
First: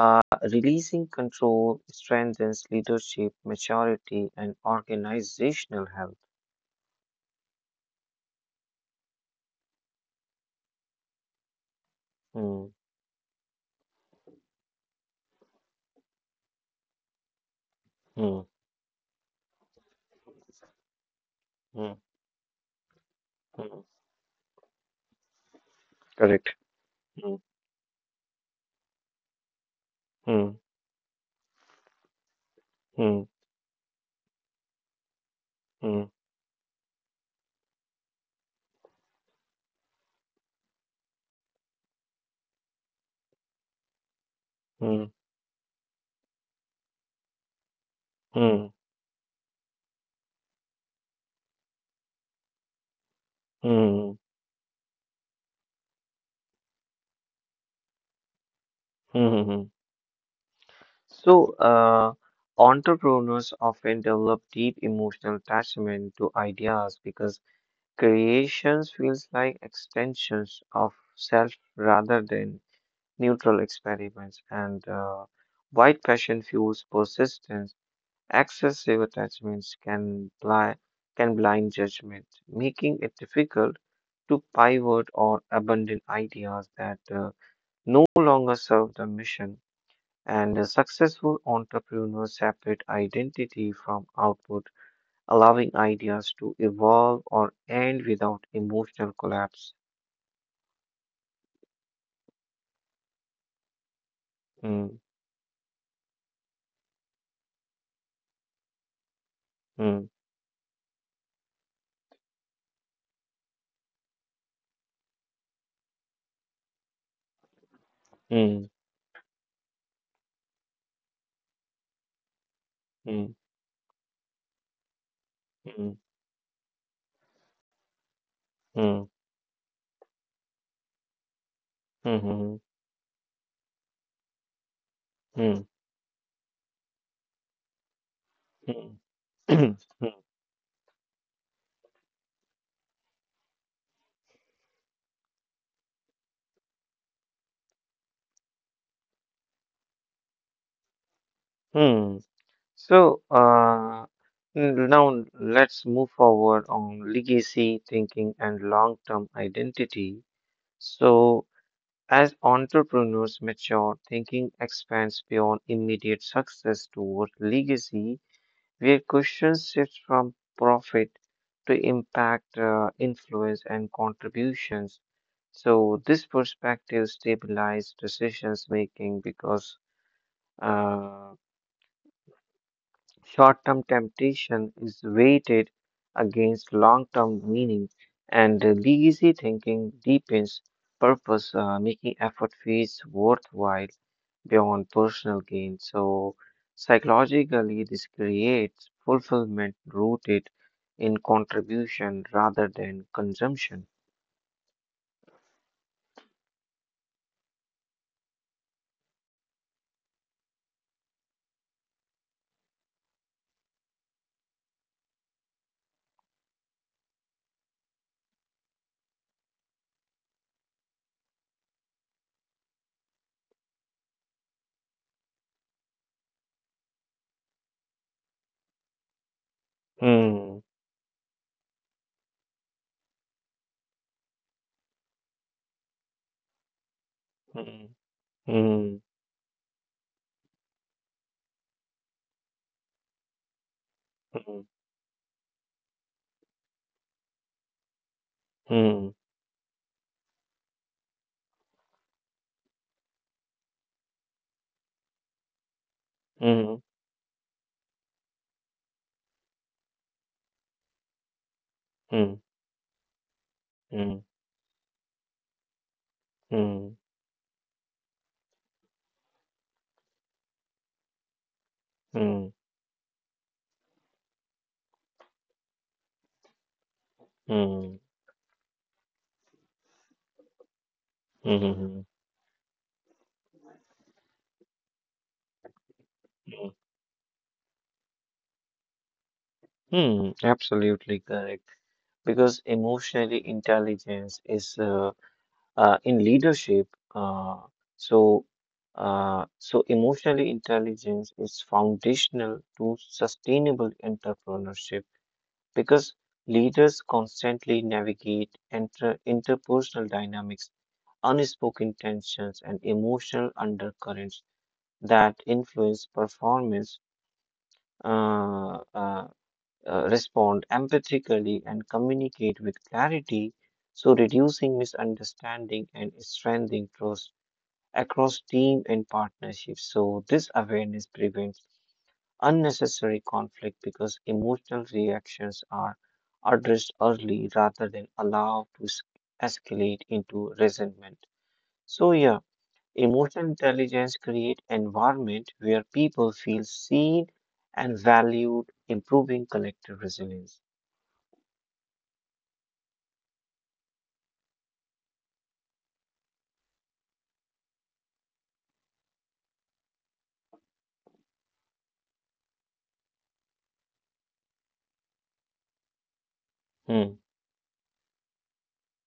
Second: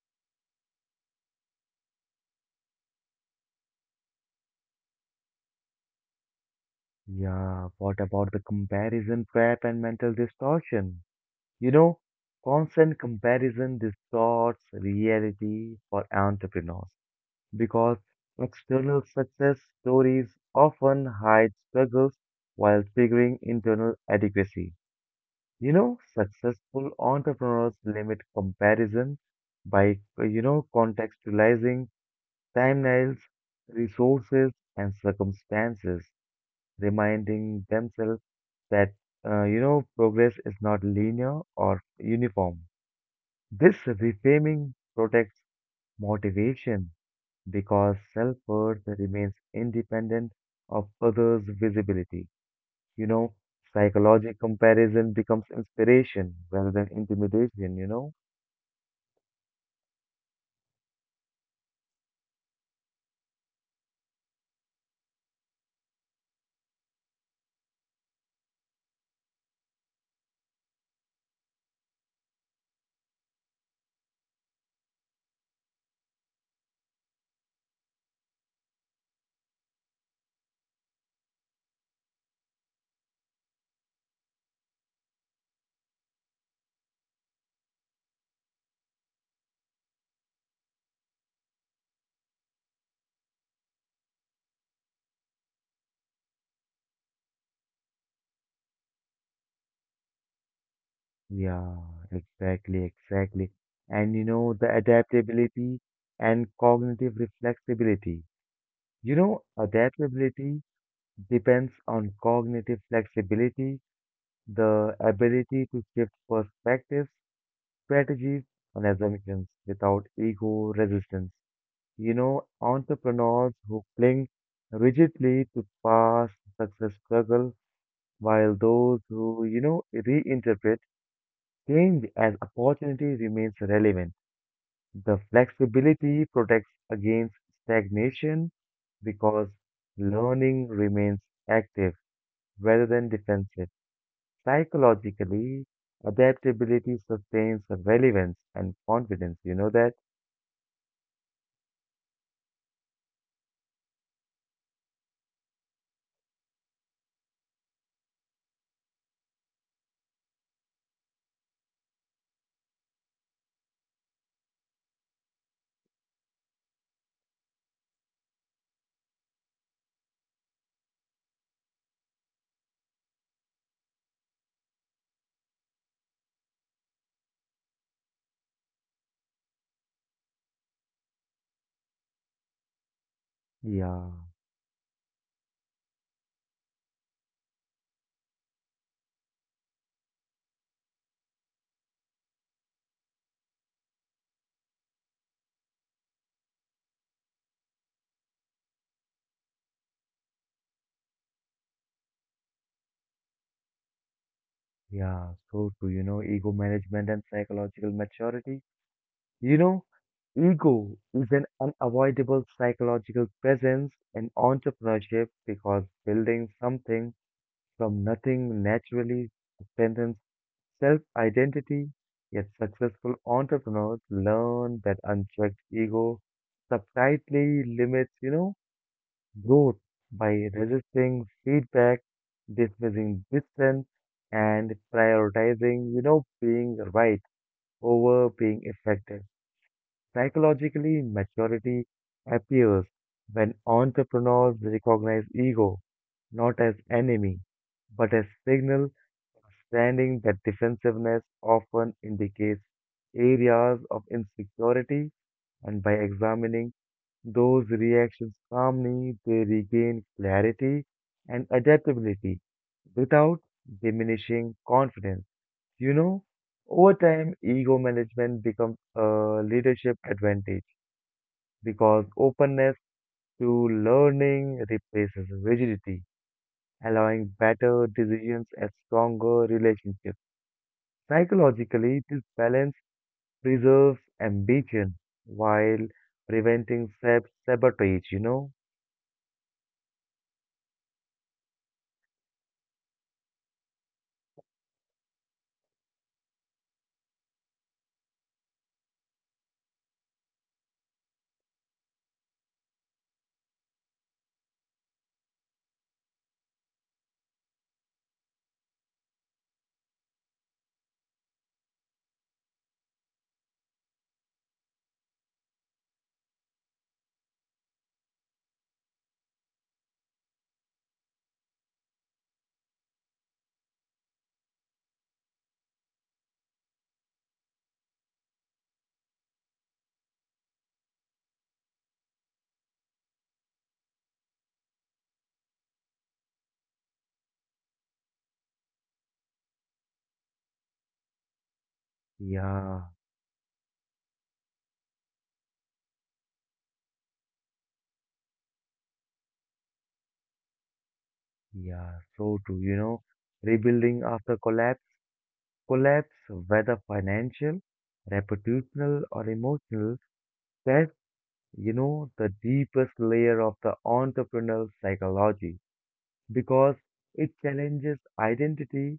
releasing control strengthens leadership, maturity, and organizational health. Yeah. What about the comparison trap and mental distortion? You know, Hmm, constant comparison distorts reality for entrepreneurs because hmm, external success stories often hide hmm, struggles while figuring hmm. internal adequacy. Correct. Successful Hmm, entrepreneurs limit comparison by, hmm, contextualizing hmm, timelines, resources, and hmm, circumstances, reminding themselves that, progress is not linear or uniform. This reframing hmm, protects motivation because self hmm, worth remains independent of others' visibility. You know, hmm, hmm, psychological comparison becomes inspiration rather than intimidation. hmm, hmm, hmm. So, entrepreneurs often develop deep emotional attachment to ideas because creations feels like extensions of self rather than neutral experiments. And white passion fuels persistence. Excessive attachments can blind judgment, making it difficult to pivot or abandon ideas that no longer serve the mission, and successful entrepreneurs separate identity from output, allowing ideas to evolve or end without emotional collapse. Yeah, exactly, exactly. And the Hmm, adaptability and cognitive reflexibility. Hmm, Adaptability depends on cognitive flexibility, the ability to shift perspectives, strategies, hmm, and assumptions without ego resistance. Hmm, Entrepreneurs who cling rigidly to hmm, past success struggle, while hmm, those who, reinterpret change as hmm, opportunity remains relevant. The hmm, flexibility protects against stagnation hmm, because hmm, [clears throat] learning remains active rather than defensive. Psychologically, adaptability sustains relevance and confidence. You know that? hmm. So, now let's move forward on legacy thinking and long term identity. So, as entrepreneurs mature, thinking expands beyond immediate success toward legacy, where questions shift from profit to impact, influence, and contributions. So, this perspective stabilizes decisions making because uh, Short term Yeah. temptation is weighted against long term meaning, and lazy thinking deepens purpose, making effort feels worthwhile beyond personal gain. So, psychologically, this creates fulfillment rooted in contribution rather than consumption. Yeah, so true. Ego management and psychological maturity. You know, ego is an unavoidable psychological presence in entrepreneurship because building something from nothing naturally strengthens self-identity. Yet successful entrepreneurs learn that unchecked ego subtly limits, growth by Hmm. resisting feedback, dismissing dissent, and prioritizing, being right Hmm. over being Hmm. effective. Psychologically, maturity appears when entrepreneurs recognize ego not as enemy, but as signal Hmm. understanding that defensiveness often indicates areas of insecurity and by Hmm. examining those reactions calmly, they regain clarity and Hmm. adaptability without Hmm. diminishing confidence. You know, Hmm. over time, ego management becomes a leadership advantage because Hmm. openness to learning replaces rigidity, allowing Hmm. better decisions and stronger relationships. Hmm. Psychologically, this balance preserves ambition while Hmm. preventing self sabotage. Hmm, absolutely correct. Because emotionally intelligence is in leadership. Uh, so, so emotionally intelligence is foundational to sustainable entrepreneurship because leaders constantly navigate inter interpersonal dynamics, unspoken tensions, and emotional undercurrents that influence performance. Uh, uh, respond empathically and communicate with clarity, so reducing misunderstanding and strengthening trust across team and partnerships. So this awareness prevents unnecessary conflict because emotional reactions are addressed early rather than allowed to escalate into resentment. So yeah, Yeah. emotional intelligence create environment where people feel seen and valued, improving collective resilience. Yeah, so true. Rebuilding after collapse, whether financial, reputational, or emotional, that's, the deepest layer of the entrepreneurial psychology because Hmm. it challenges identity,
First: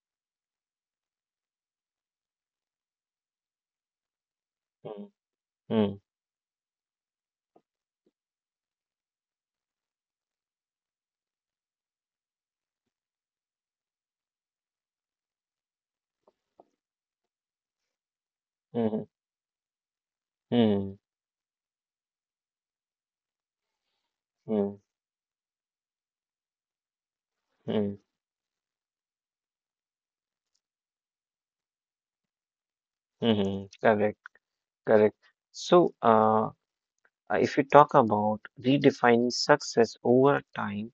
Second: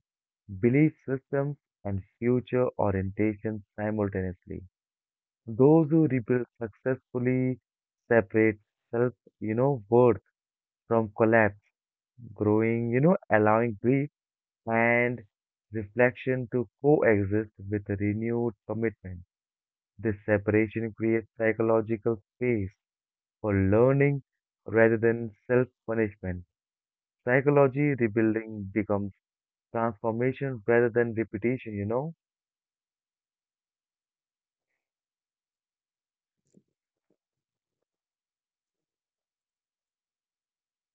belief systems, and future orientation simultaneously. Mm, Those mm, who rebuild successfully separate self, worth from collapse, growing, allowing grief and reflection to coexist with a renewed mm, commitment. This separation mm, creates psychological space for learning mm, rather than self punishment. Psychology mm, rebuilding becomes transformation rather than repetition. mm. Correct, correct. So, if you talk about redefining success over time,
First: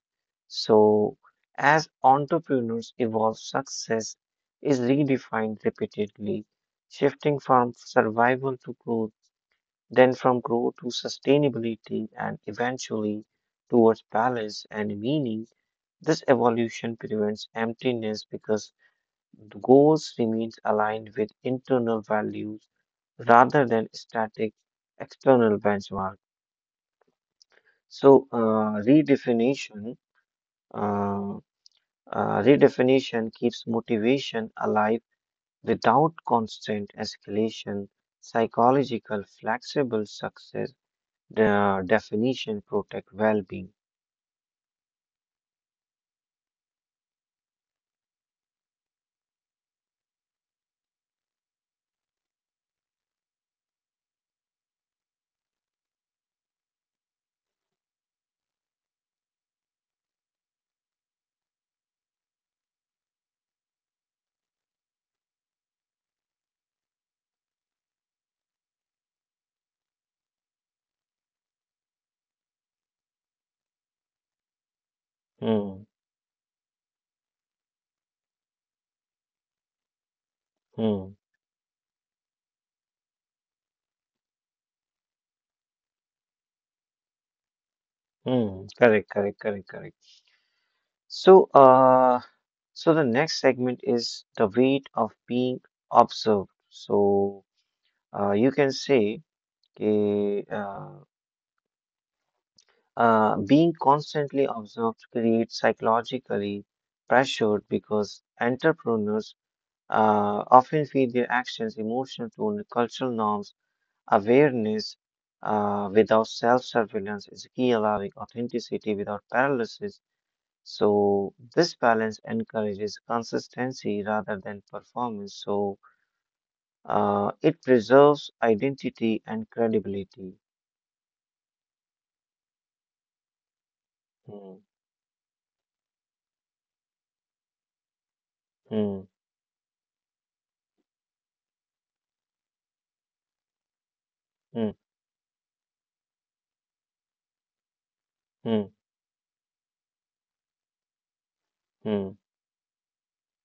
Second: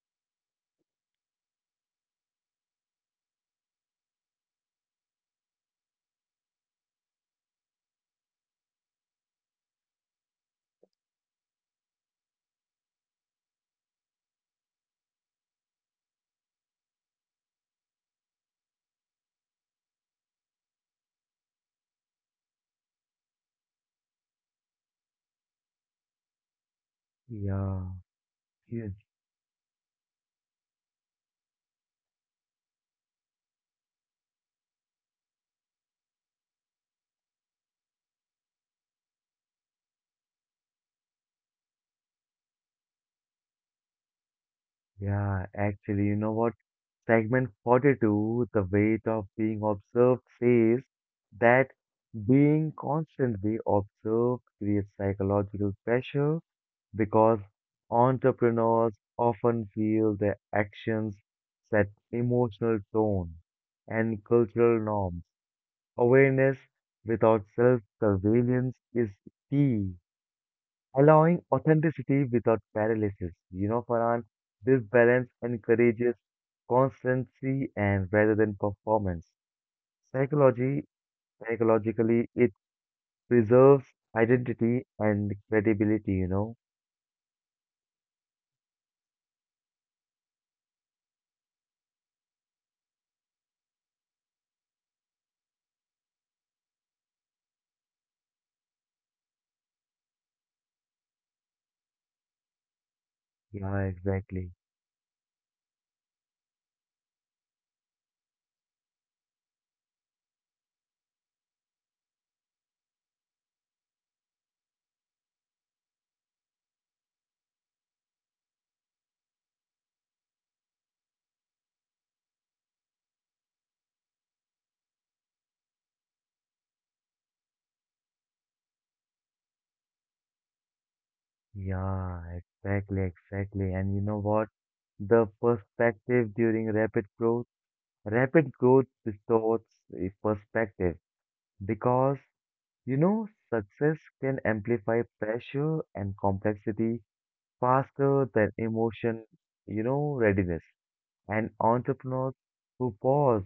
so as entrepreneurs evolve, success is redefined repeatedly, shifting from survival to growth, then from growth to sustainability, and eventually towards balance and meaning. This evolution prevents emptiness because goals remains aligned with internal values rather than static external benchmark. Yeah, So yes, uh, redefinition keeps motivation alive without constant escalation. Psychological flexible success definition protect well-being. yeah, actually, you know what? Segment 42, the Weight of Being Observed, says that being constantly observed creates psychological pressure because entrepreneurs often feel their actions set emotional tone and cultural norms. Awareness without self-surveillance is key, allowing authenticity without paralysis. You know, Farhan, this balance Hmm, encourages constancy and rather than performance. Psychology, hmm, psychologically, it preserves identity and credibility. hmm. Correct, correct, correct, correct. So, the next segment is the weight of being observed. So, you can say कि, being Yeah, constantly exactly. observed creates psychologically pressure because entrepreneurs often feed their actions, emotions, tone, cultural norms, awareness without self-surveillance is key, allowing authenticity without paralysis. So this balance encourages consistency rather than performance. So it preserves identity and credibility. Yeah, exactly, exactly. And you know what? Hmm, The perspective during rapid growth hmm, distorts the perspective because, you know, success can hmm, amplify pressure and complexity faster than hmm, emotion, readiness. And hmm, entrepreneurs who pause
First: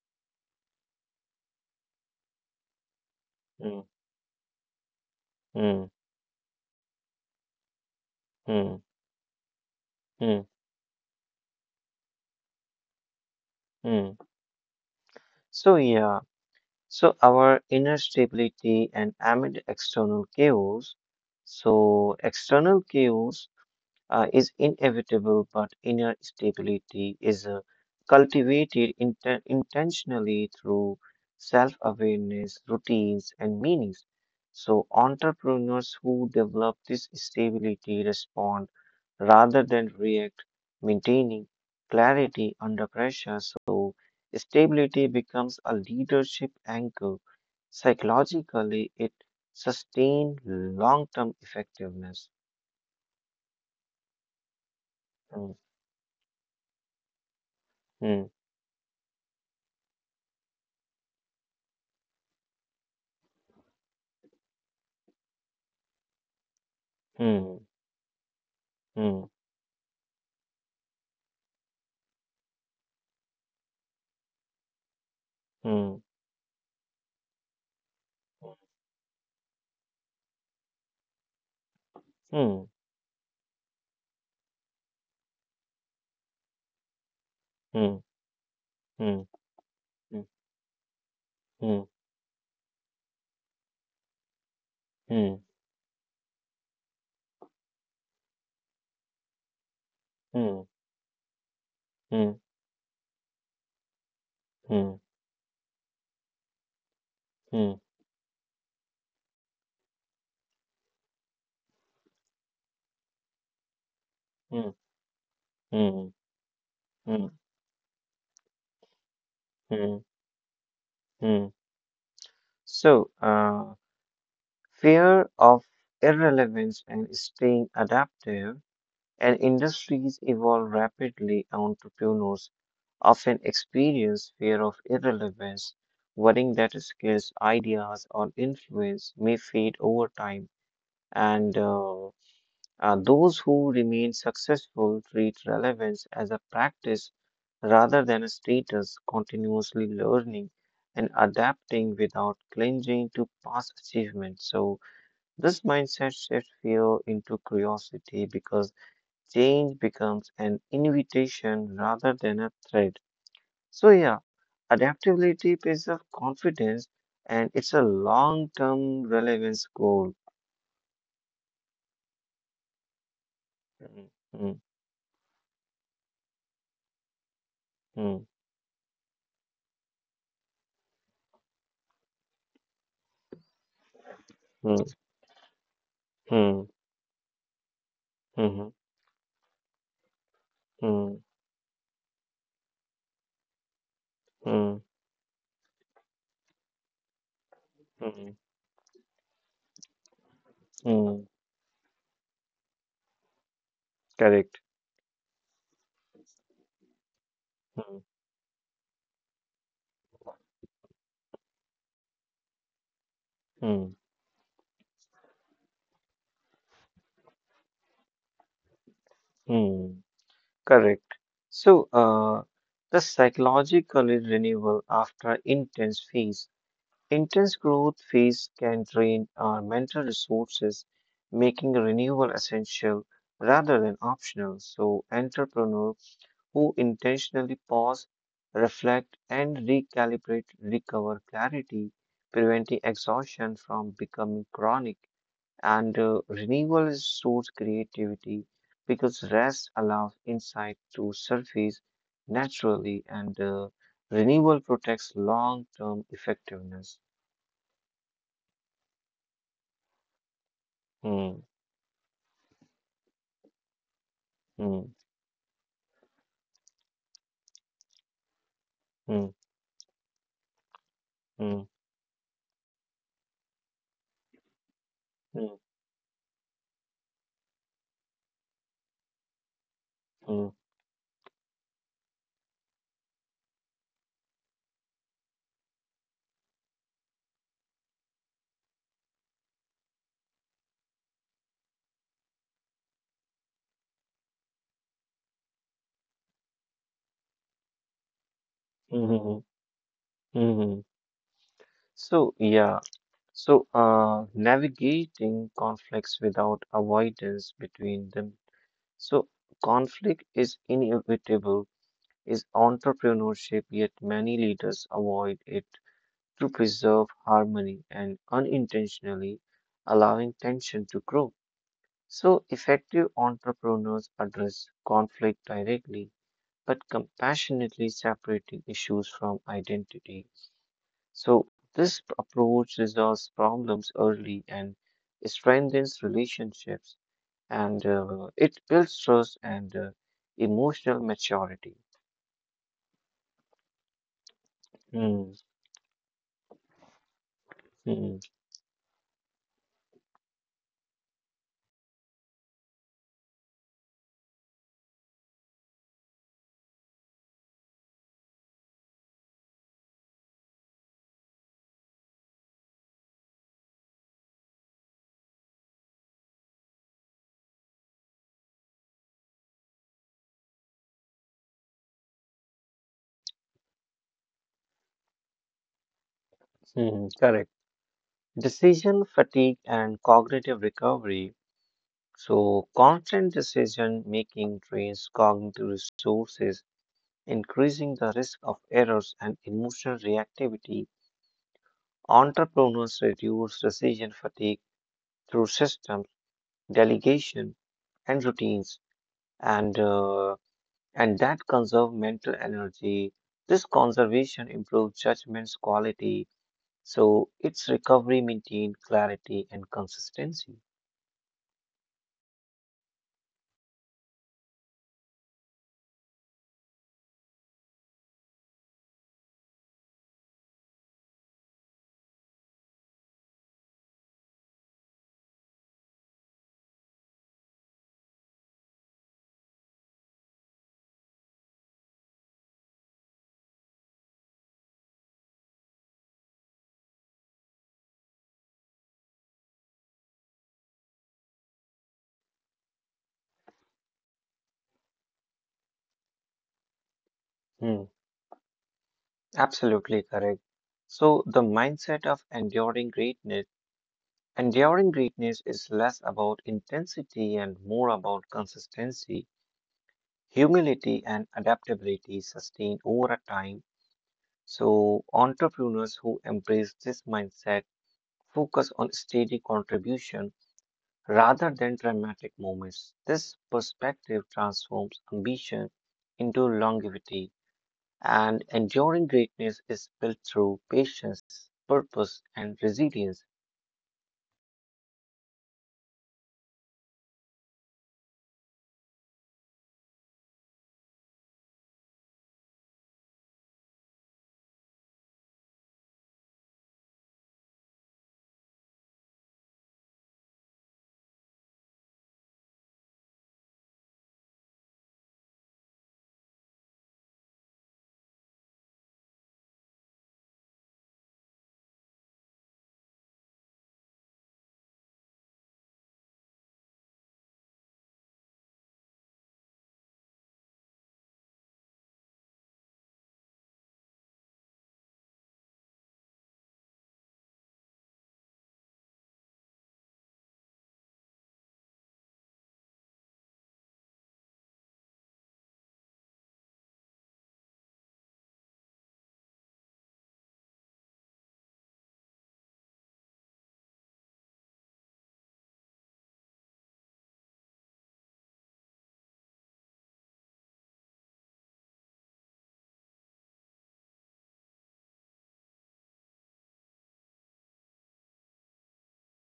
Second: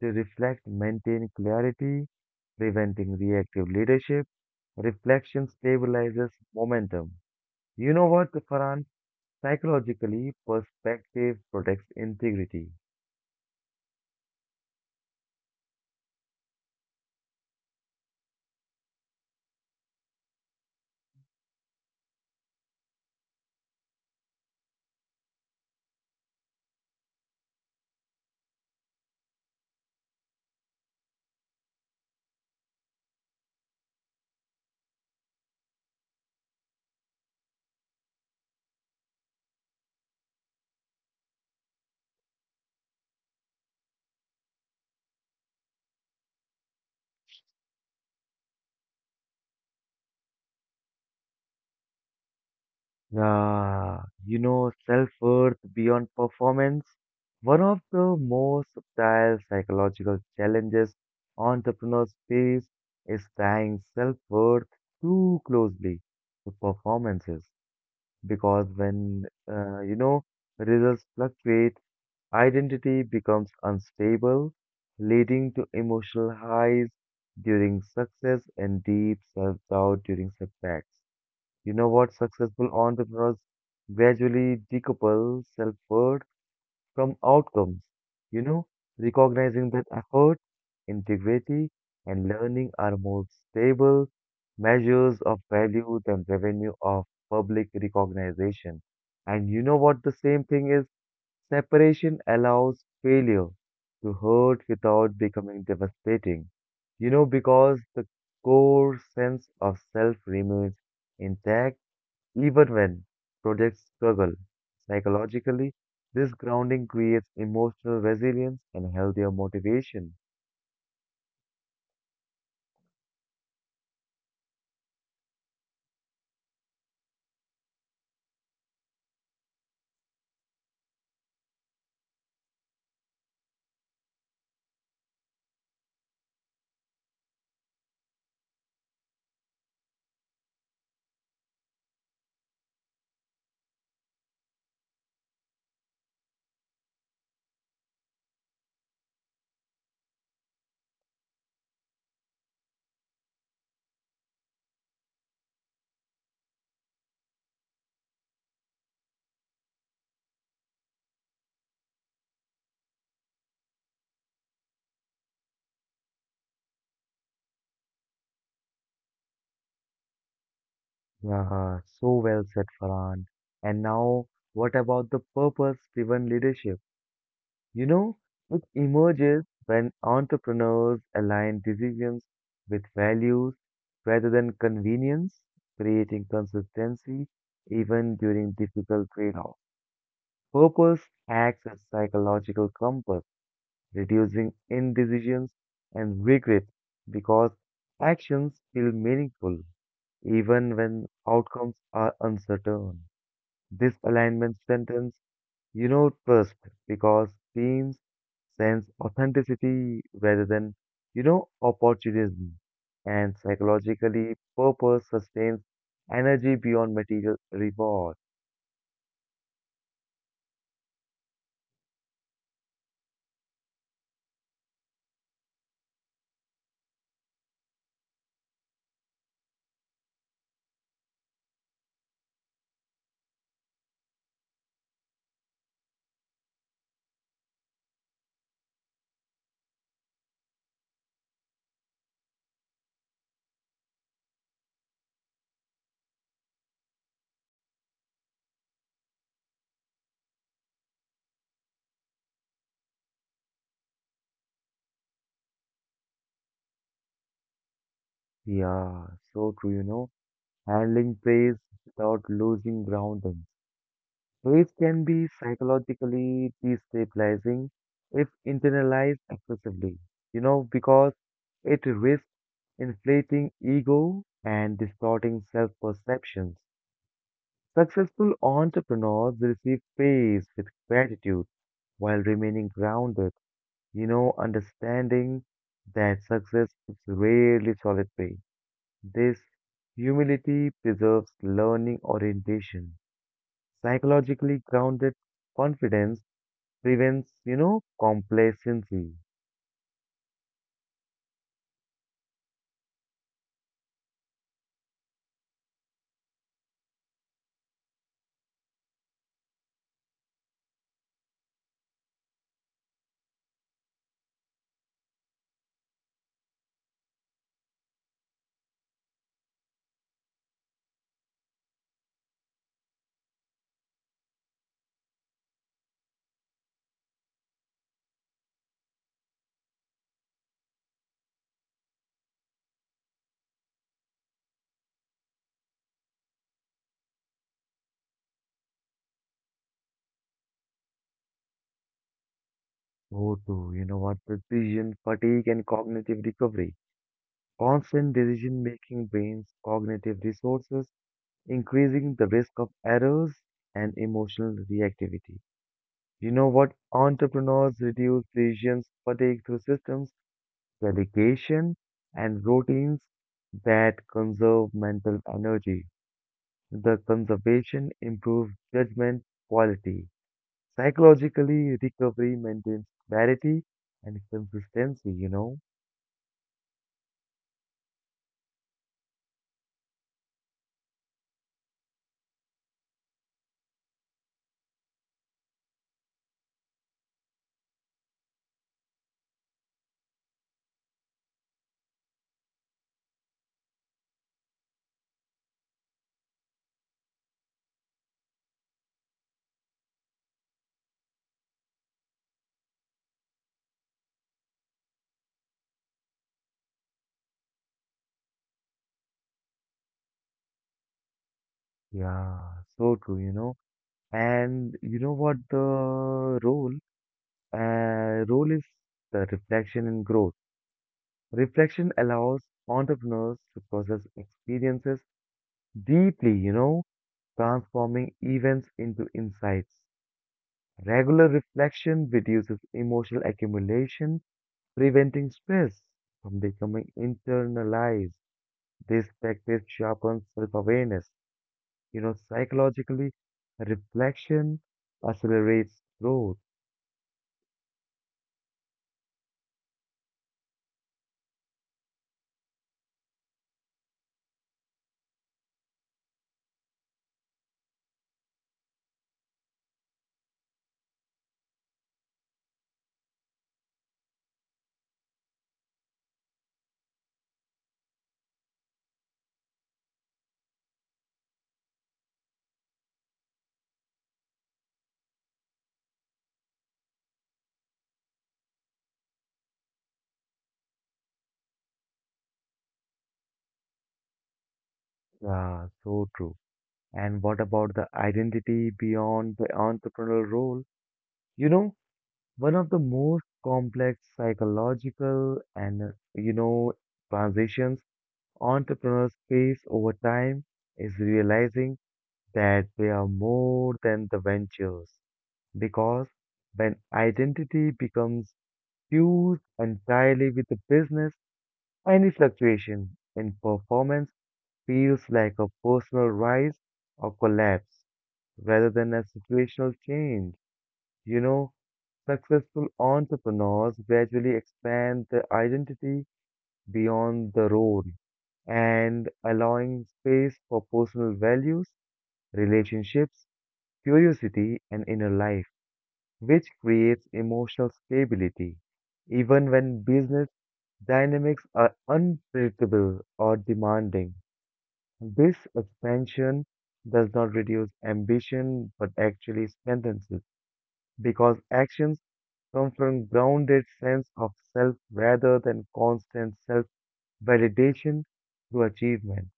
to reflect maintain clarity, preventing reactive hmm, leadership. Reflection hmm, stabilizes momentum. You know what, hmm, Farhan? Psychologically, hmm, perspective protects integrity. hmm. So yeah, so our inner stability and amid external chaos. So external chaos is inevitable, but inner stability is cultivated intentionally through self awareness, routines, and meanings. So, entrepreneurs who develop this stability respond rather than react, maintaining clarity under pressure. So, stability becomes a leadership anchor. Psychologically, it sustains long term effectiveness. Ah, Mm, self-worth beyond performance. One of the mm, most subtle psychological challenges entrepreneurs face is tying self-worth too closely to performances mm. because [laughs] when, Mm, uh, you know, results fluctuate, identity becomes unstable, leading to mm, emotional highs during success and deep self-doubt during setbacks. You know what? mm, Successful entrepreneurs gradually decouple self-worth from outcomes. mm, You know, mm, recognizing that effort, integrity, mm, and learning are more stable measures mm, of value than revenue of public recognition. And you know what the same mm, thing is? Separation mm, allows failure to hurt mm, without becoming devastating, mm, mm, because the core sense of self remains intact even when projects struggle. mm, Psychologically, mm, this grounding mm, creates emotional resilience and healthier mm, motivation. mm. So, fear of irrelevance and staying adaptive, and industries evolve rapidly. Entrepreneurs often experience fear of irrelevance, worrying that skills, ideas, or influence may fade over time, and those who remain successful treat relevance as a practice rather than a status, continuously learning and adapting without clinging to past achievements. So, this mindset shifts fear into curiosity because change becomes an invitation rather than a threat. So, yeah, adaptability is a confidence and it's a long term relevance goal. Yeah, so well said, Farhan. And Mm, now, mm, what about the purpose driven leadership? You know, mm, it emerges when entrepreneurs align decisions with values rather than mm, convenience, creating mm, consistency even during mhm, difficult trade-offs. Purpose mm. acts as psychological compass, reducing Mm, indecisions and regret because mm, actions feel meaningful even when mm, outcomes are uncertain. This correct. alignment strengthens trust because Mm, teams sense authenticity rather than, opportunism. And mm, psychologically, purpose sustains energy beyond material reward. mm, correct. So, the psychological renewal after intense phase. Intense growth phase can drain our mental resources, making renewal essential rather than optional. So, entrepreneurs who intentionally pause, reflect, and recalibrate recover clarity, preventing exhaustion from becoming chronic. And renewal source creativity because rest allows insight to surface naturally, and renewal protects long term effectiveness. Yeah, so true. Handling Hmm, praise without losing grounding. Praise hmm, can be psychologically destabilizing if internalized hmm, excessively, because hmm, it risks inflating ego and distorting hmm, self perceptions. Successful entrepreneurs receive praise hmm, with gratitude while remaining grounded, understanding that success is rarely solitary. This humility preserves learning orientation. Psychologically grounded confidence prevents, complacency. hmm, hmm, hmm. So, yeah, so navigating conflicts without avoidance between them. So, conflict is inevitable, is entrepreneurship, yet many leaders avoid it to preserve harmony and unintentionally allowing tension to grow. So, effective entrepreneurs address conflict directly but compassionately separating issues from identity. So, this approach resolves problems early and strengthens relationships, and it builds trust and emotional maturity. Oh, too, you know what? Decision Hmm, fatigue and cognitive recovery. Constant hmm, decision making drains cognitive resources, increasing the risk of errors and emotional reactivity. You know what? Entrepreneurs reduce decision fatigue through systems, dedication, and routines that conserve mental energy. The conservation improves judgment quality. Psychologically, recovery maintains clarity and consistency. hmm, correct. Decision fatigue and cognitive recovery. So, constant decision making drains cognitive resources, increasing the risk of errors and emotional reactivity. Entrepreneurs reduce decision fatigue through systems, delegation, and routines, and and that conserve mental energy. This conservation improves judgment's quality, so its recovery maintains clarity and consistency. Yeah, so true, And you know what the role? Role is the reflection and growth. Reflection allows entrepreneurs to process experiences deeply, transforming events into insights. Regular reflection reduces emotional accumulation, preventing stress from becoming internalized. This practice sharpens self-awareness. Psychologically, reflection accelerates growth. Hmm. Absolutely correct. So the mindset of enduring greatness: enduring greatness is less about intensity and more about consistency, humility and adaptability sustained over a time. So entrepreneurs who embrace this mindset focus on steady contribution rather than dramatic moments. This perspective transforms ambition into longevity. And enduring greatness is built through patience, purpose, and resilience. Ah, so true. And what about the identity beyond the entrepreneurial role? You know, one of the most complex psychological and, you know, transitions entrepreneurs face over time is realizing that they are more than the ventures. Because when identity becomes fused entirely with the business, any fluctuation in performance feels like a personal rise or collapse rather than a situational change. You know, successful entrepreneurs gradually expand their identity beyond the role and allowing space for personal values, relationships, curiosity, and inner life. Which creates emotional stability even when business dynamics are unpredictable or demanding. This expansion does not reduce ambition but actually strengthens it because actions come from grounded sense of self rather than constant self validation through achievement.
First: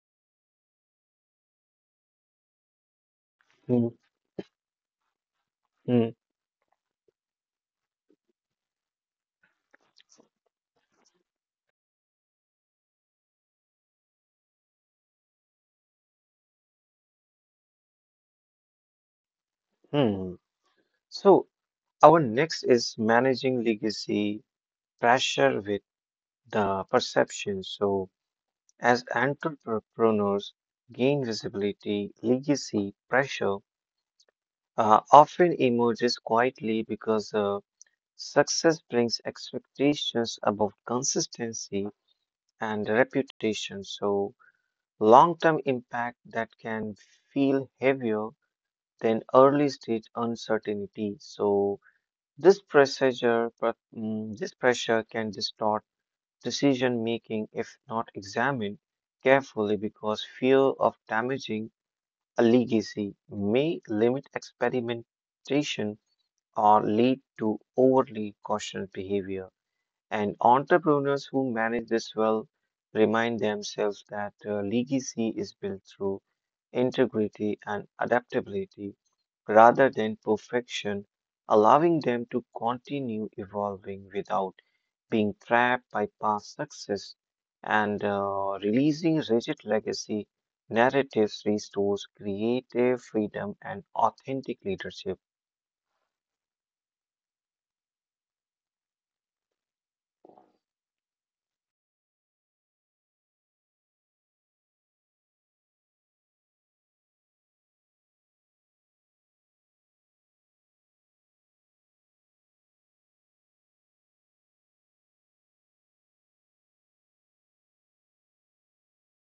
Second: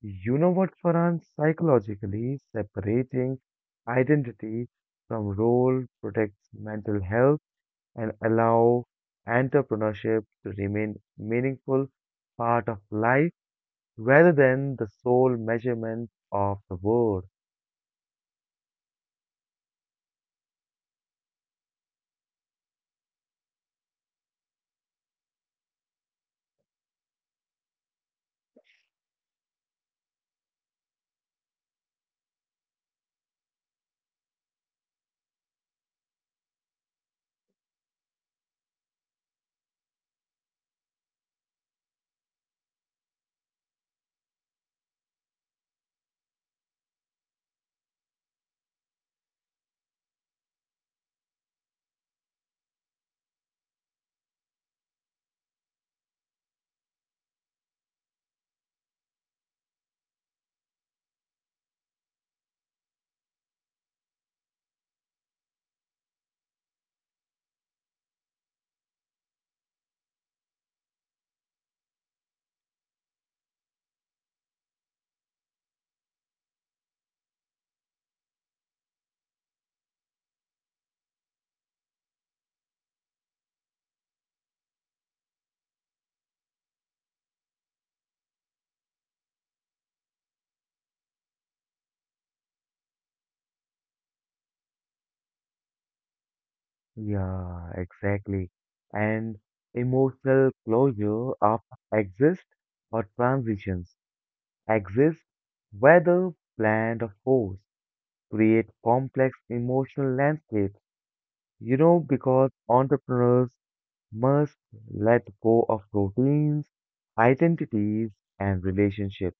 You know what, Farhan? Psychologically, separating Hmm, identity from role hmm, protects mental health and allow entrepreneurship to remain meaningful part of life rather than the sole measurement of the world. hmm. So, our next is managing legacy pressure with the perception. So, as entrepreneurs gain visibility, legacy pressure often emerges quietly because success brings expectations about consistency and reputation. So, long term impact that can feel heavier than early stage uncertainty. So, this pressure can distort decision making if not examined carefully because fear of damaging a legacy may limit experimentation or lead to overly cautious behavior. And entrepreneurs who manage this well remind themselves that legacy is built through integrity, and adaptability rather than perfection, allowing them to continue evolving without being trapped by past success, and releasing rigid legacy narratives restores creative freedom and authentic leadership. Yeah, exactly. And emotional closure often exists or transitions exist whether planned or forced, create complex emotional landscapes. Because entrepreneurs must let go of routines, identities, and relationships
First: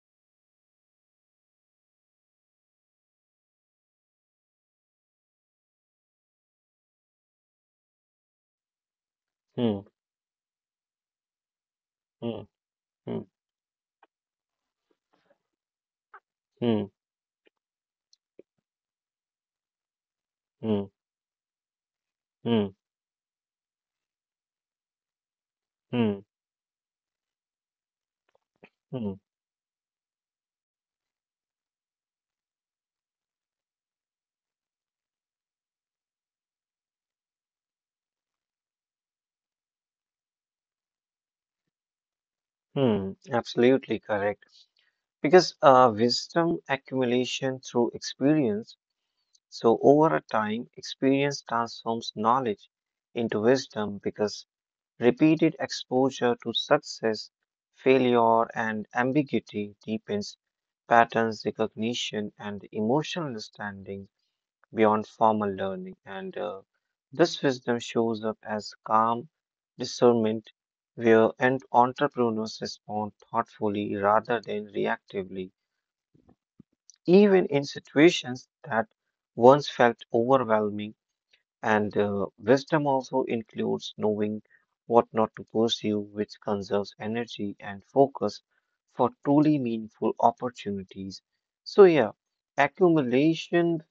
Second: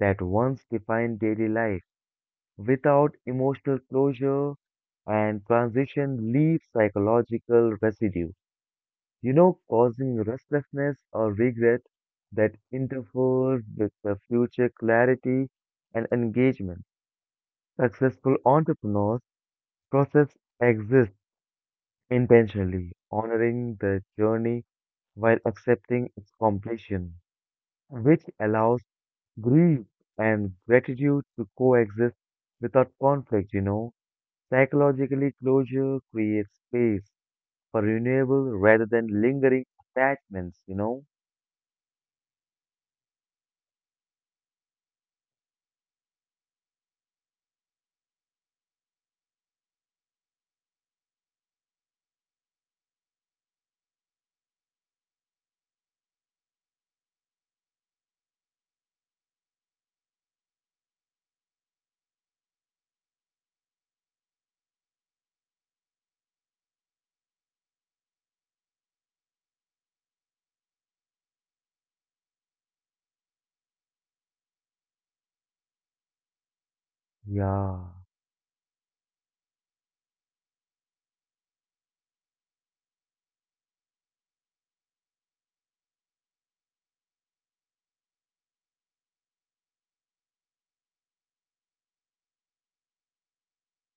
that once defined daily life. Without emotional closure and transition leaves psychological residue, Hmm, causing restlessness or regret hmm, that hmm, interferes with the future clarity and engagement. hmm, Successful entrepreneurs process exists hmm, intentionally, honoring the journey while hmm, accepting hmm, its completion. Which allows hmm, grief and gratitude to coexist without conflict. Psychologically, closure creates space for renewable rather than lingering attachments. hmm. Absolutely correct. Because wisdom accumulation through experience. So, over a time, experience transforms knowledge into wisdom because repeated exposure to success, failure, and ambiguity deepens patterns recognition and emotional understanding beyond formal learning. And this wisdom shows up as calm discernment, where entrepreneurs respond thoughtfully rather than reactively, even in Yeah, situations that once felt overwhelming, and wisdom also includes knowing what not to pursue, which conserves energy and focus for truly meaningful opportunities. So, yeah, accumulation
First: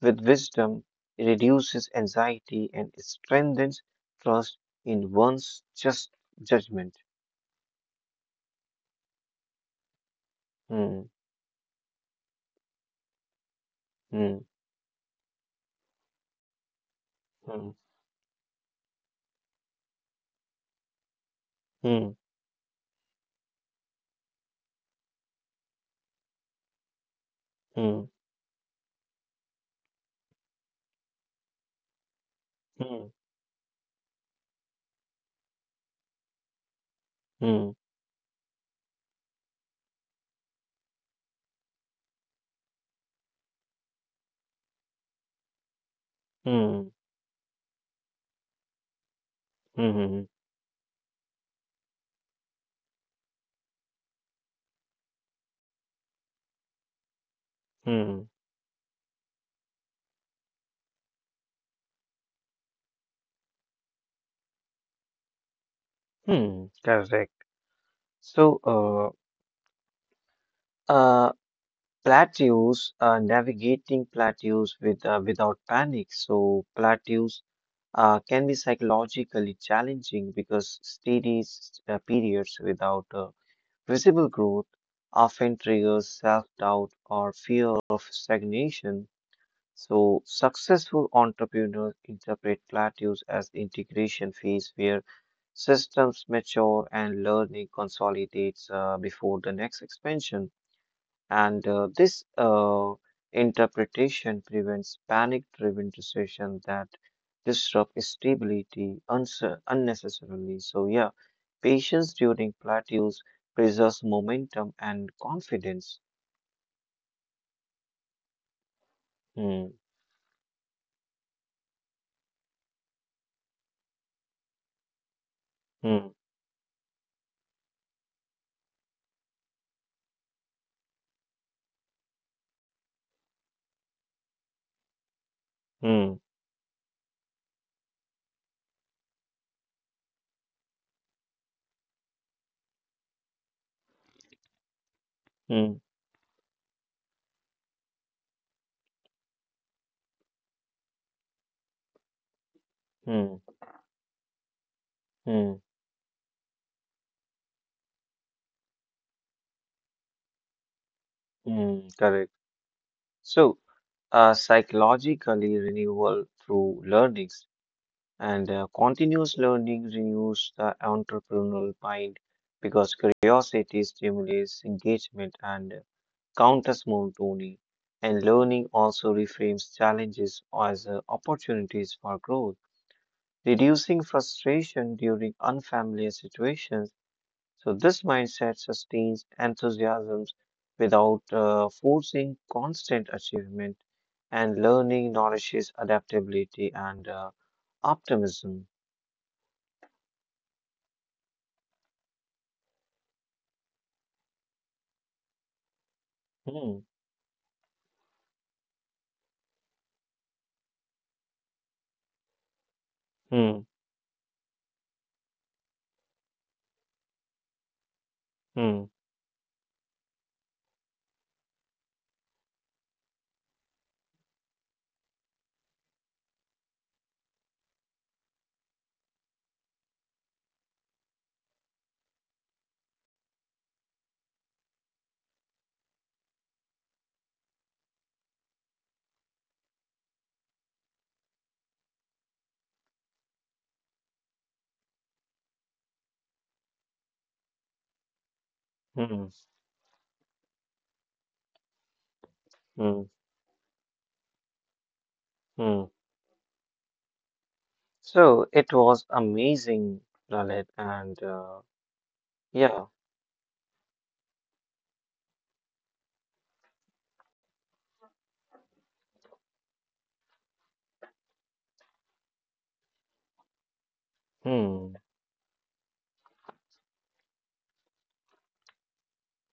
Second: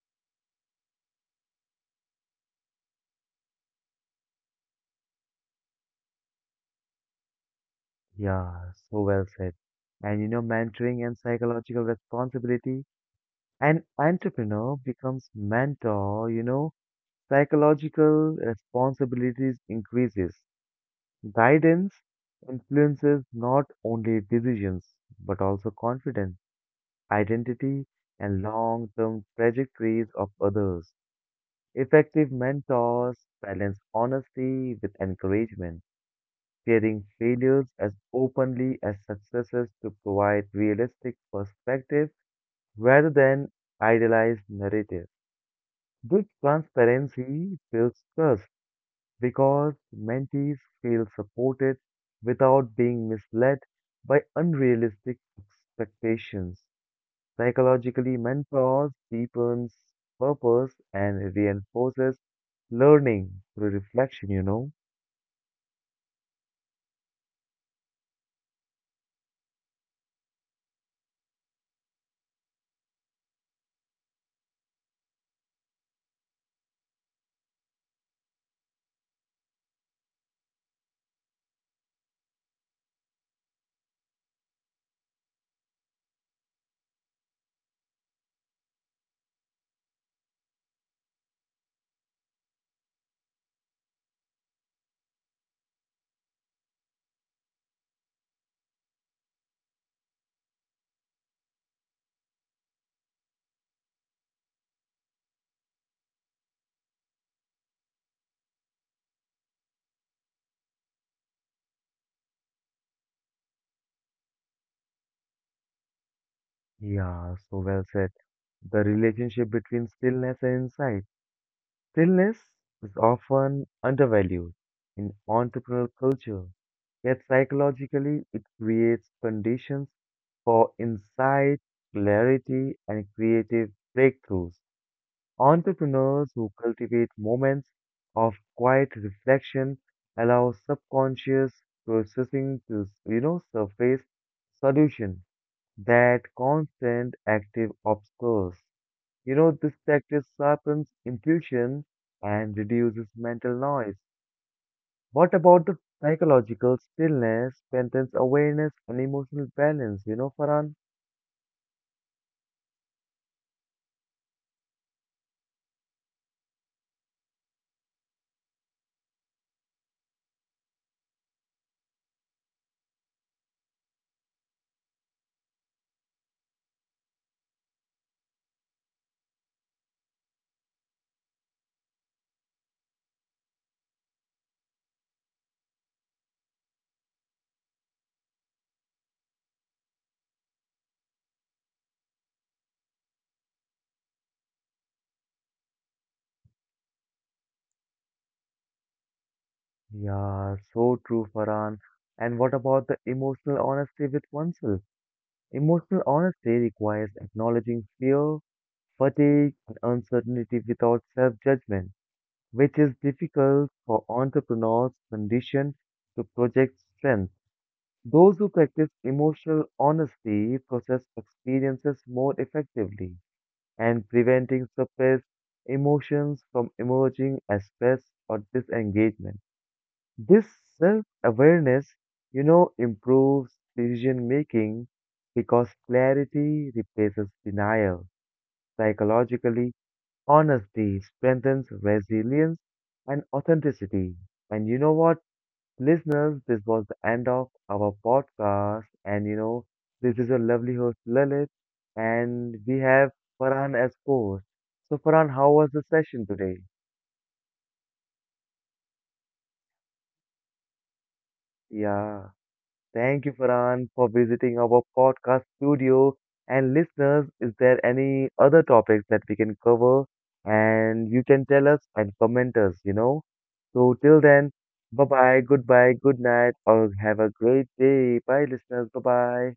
with wisdom reduces anxiety and strengthens trust in one's just judgment. yeah, so well said. And Hmm, mentoring and psychological responsibility. An hmm, entrepreneur becomes mentor, hmm, psychological responsibilities increases. Guidance hmm, influences not only decisions, but also confidence, identity, hmm, and long term trajectories of others. Effective hmm, mentors balance honesty with encouragement, sharing hmm, failures as openly as successes to provide realistic perspective rather than idealized narrative. This hmm, transparency builds trust because hmm, hmm, mentees feel supported without being misled by unrealistic expectations. Psychologically, hmm, mentors deepens purpose and reinforces learning through reflection. hmm. Correct. So, uh, uh, navigating plateaus with without panic. So plateaus can be psychologically challenging because steady periods without visible growth often triggers self-doubt or fear of stagnation. So successful entrepreneurs interpret plateaus as integration phase where systems mature and learning consolidates before the next expansion. And this interpretation prevents panic driven decisions that disrupt stability unnecessarily. So, yeah, patience during plateaus preserves momentum and confidence. Yeah, so well said. The relationship Hmm, between stillness and insight. Stillness is often undervalued in entrepreneurial hmm, culture, yet psychologically it creates conditions for insight, clarity, and creative breakthroughs. hmm, Entrepreneurs who cultivate moments of quiet reflection allow subconscious processing to, surface solution hmm, that constant active obscures. This practice sharpens intuition and reduces hmm, mental noise. What hmm, about the psychological stillness, strengthens awareness and emotional balance, you know, Farhan? hmm, correct. So, psychologically renewal through learnings. And continuous learning renews the entrepreneurial mind because curiosity stimulates engagement and counters monotony. And learning also reframes challenges as opportunities for growth, reducing frustration during unfamiliar situations. So, this mindset sustains enthusiasms without forcing constant achievement, and learning nourishes adaptability and optimism. Yeah, so true, Farhan. And what about the emotional honesty with oneself? Emotional honesty Hmm. requires acknowledging fear, fatigue, and uncertainty without self-judgment, which is Hmm. difficult for entrepreneurs conditioned to project strength. Those who Hmm. practice emotional honesty process experiences more effectively and preventing suppressed emotions from emerging as stress or disengagement. This self-awareness, improves decision making because clarity replaces denial. Psychologically, honesty strengthens resilience and authenticity. And you know what? Listeners, this was the end of our podcast. And Hmm. This is your lovely host Lalit, and we have Hmm. Farhan as host. So, Farhan, how was the Hmm. session today? So it was amazing, Lalit, and Yeah, yeah. thank you, Farhan, for visiting our podcast studio. And listeners, is there any other topics that we can cover? And you can tell us and comment us, So, till then, Hmm. bye bye, goodbye, good night, or have a great day. Bye, listeners, bye bye.